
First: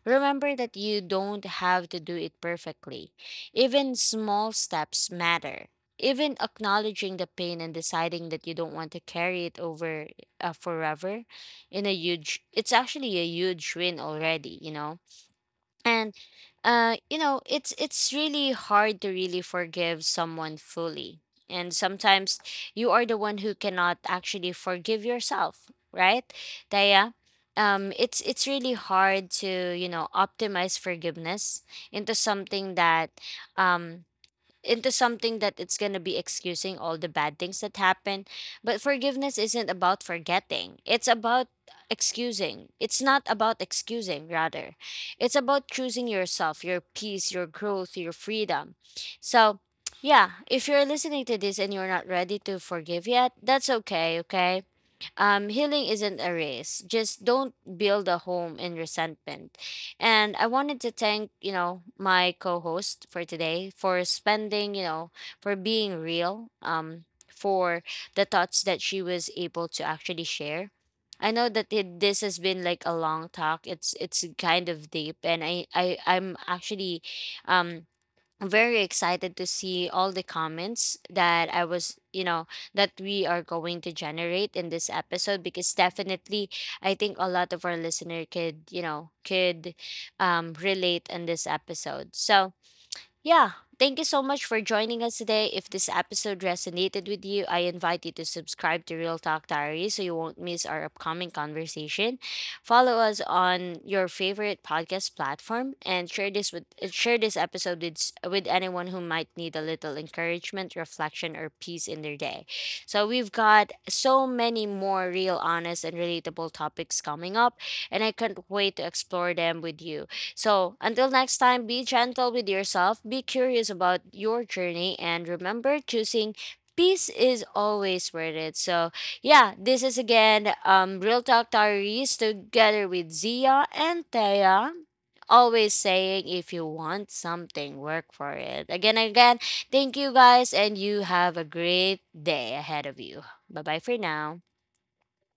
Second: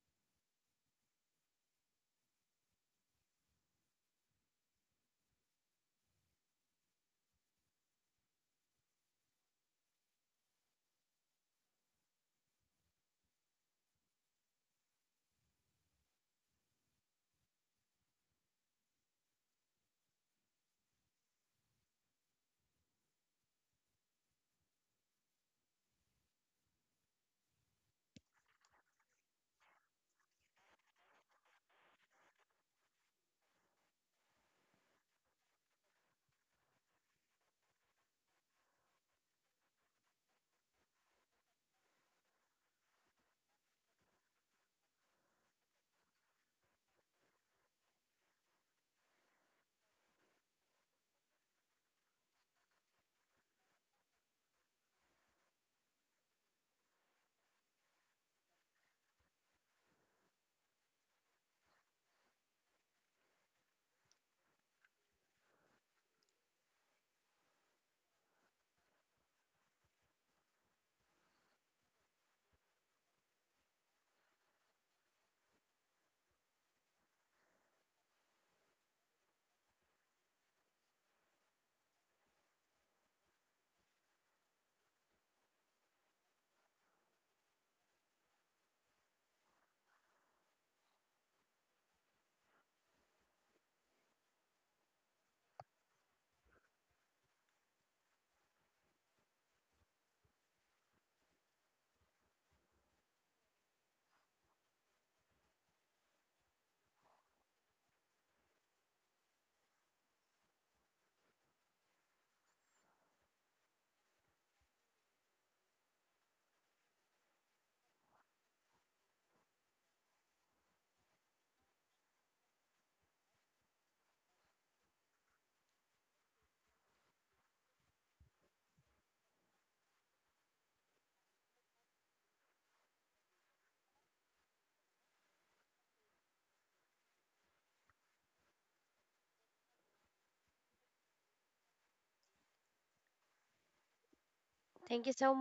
S1: remember that you don't have to do it perfectly. Even small steps matter. Even acknowledging the pain and deciding that you don't want to carry it over, forever, in a huge it's actually a huge win already, you know. And you know, it's really hard to really forgive someone fully. And sometimes you are the one who cannot actually forgive yourself, right, Daya? It's really hard to, you know, optimize forgiveness into something that, um into something that it's going to be excusing all the bad things that happen. But forgiveness isn't about forgetting, it's about excusing. It's not about excusing, rather. It's about choosing yourself, your peace, your growth, your freedom. So, yeah, if you're listening to this and you're not ready to forgive yet, that's okay, okay? Healing isn't a race. Just don't build a home in resentment. And I wanted to thank, you know, my co-host for today for spending, you know, for being real, for the thoughts that she was able to actually share. I know that this has been like a long talk. It's kind of deep, and I I'm actually, um I'm very excited to see all the comments that I was, you know, that we are going to generate in this episode, because definitely I think a lot of our listener could, you know, could relate in this episode. So, yeah, thank you so much for joining us today. If this episode resonated with you, I invite you to subscribe to Real Talk Diary so you won't miss our upcoming conversation. Follow us on your favorite podcast platform and share this with, share this episode with, s- with anyone who might need a little encouragement, reflection, or peace in their day. So we've got so many more real, honest, and relatable topics coming up, and I can't wait to explore them with you. So, until next time, be gentle with yourself, be curious about your journey, and remember, choosing peace is always worth it. So, yeah, this is again, Real Talk Diaries together with Zia and Thea. Always saying, if you want something, work for it. Again, thank you guys, and you have a great day ahead of you. Bye bye for now.
S2: Thank you so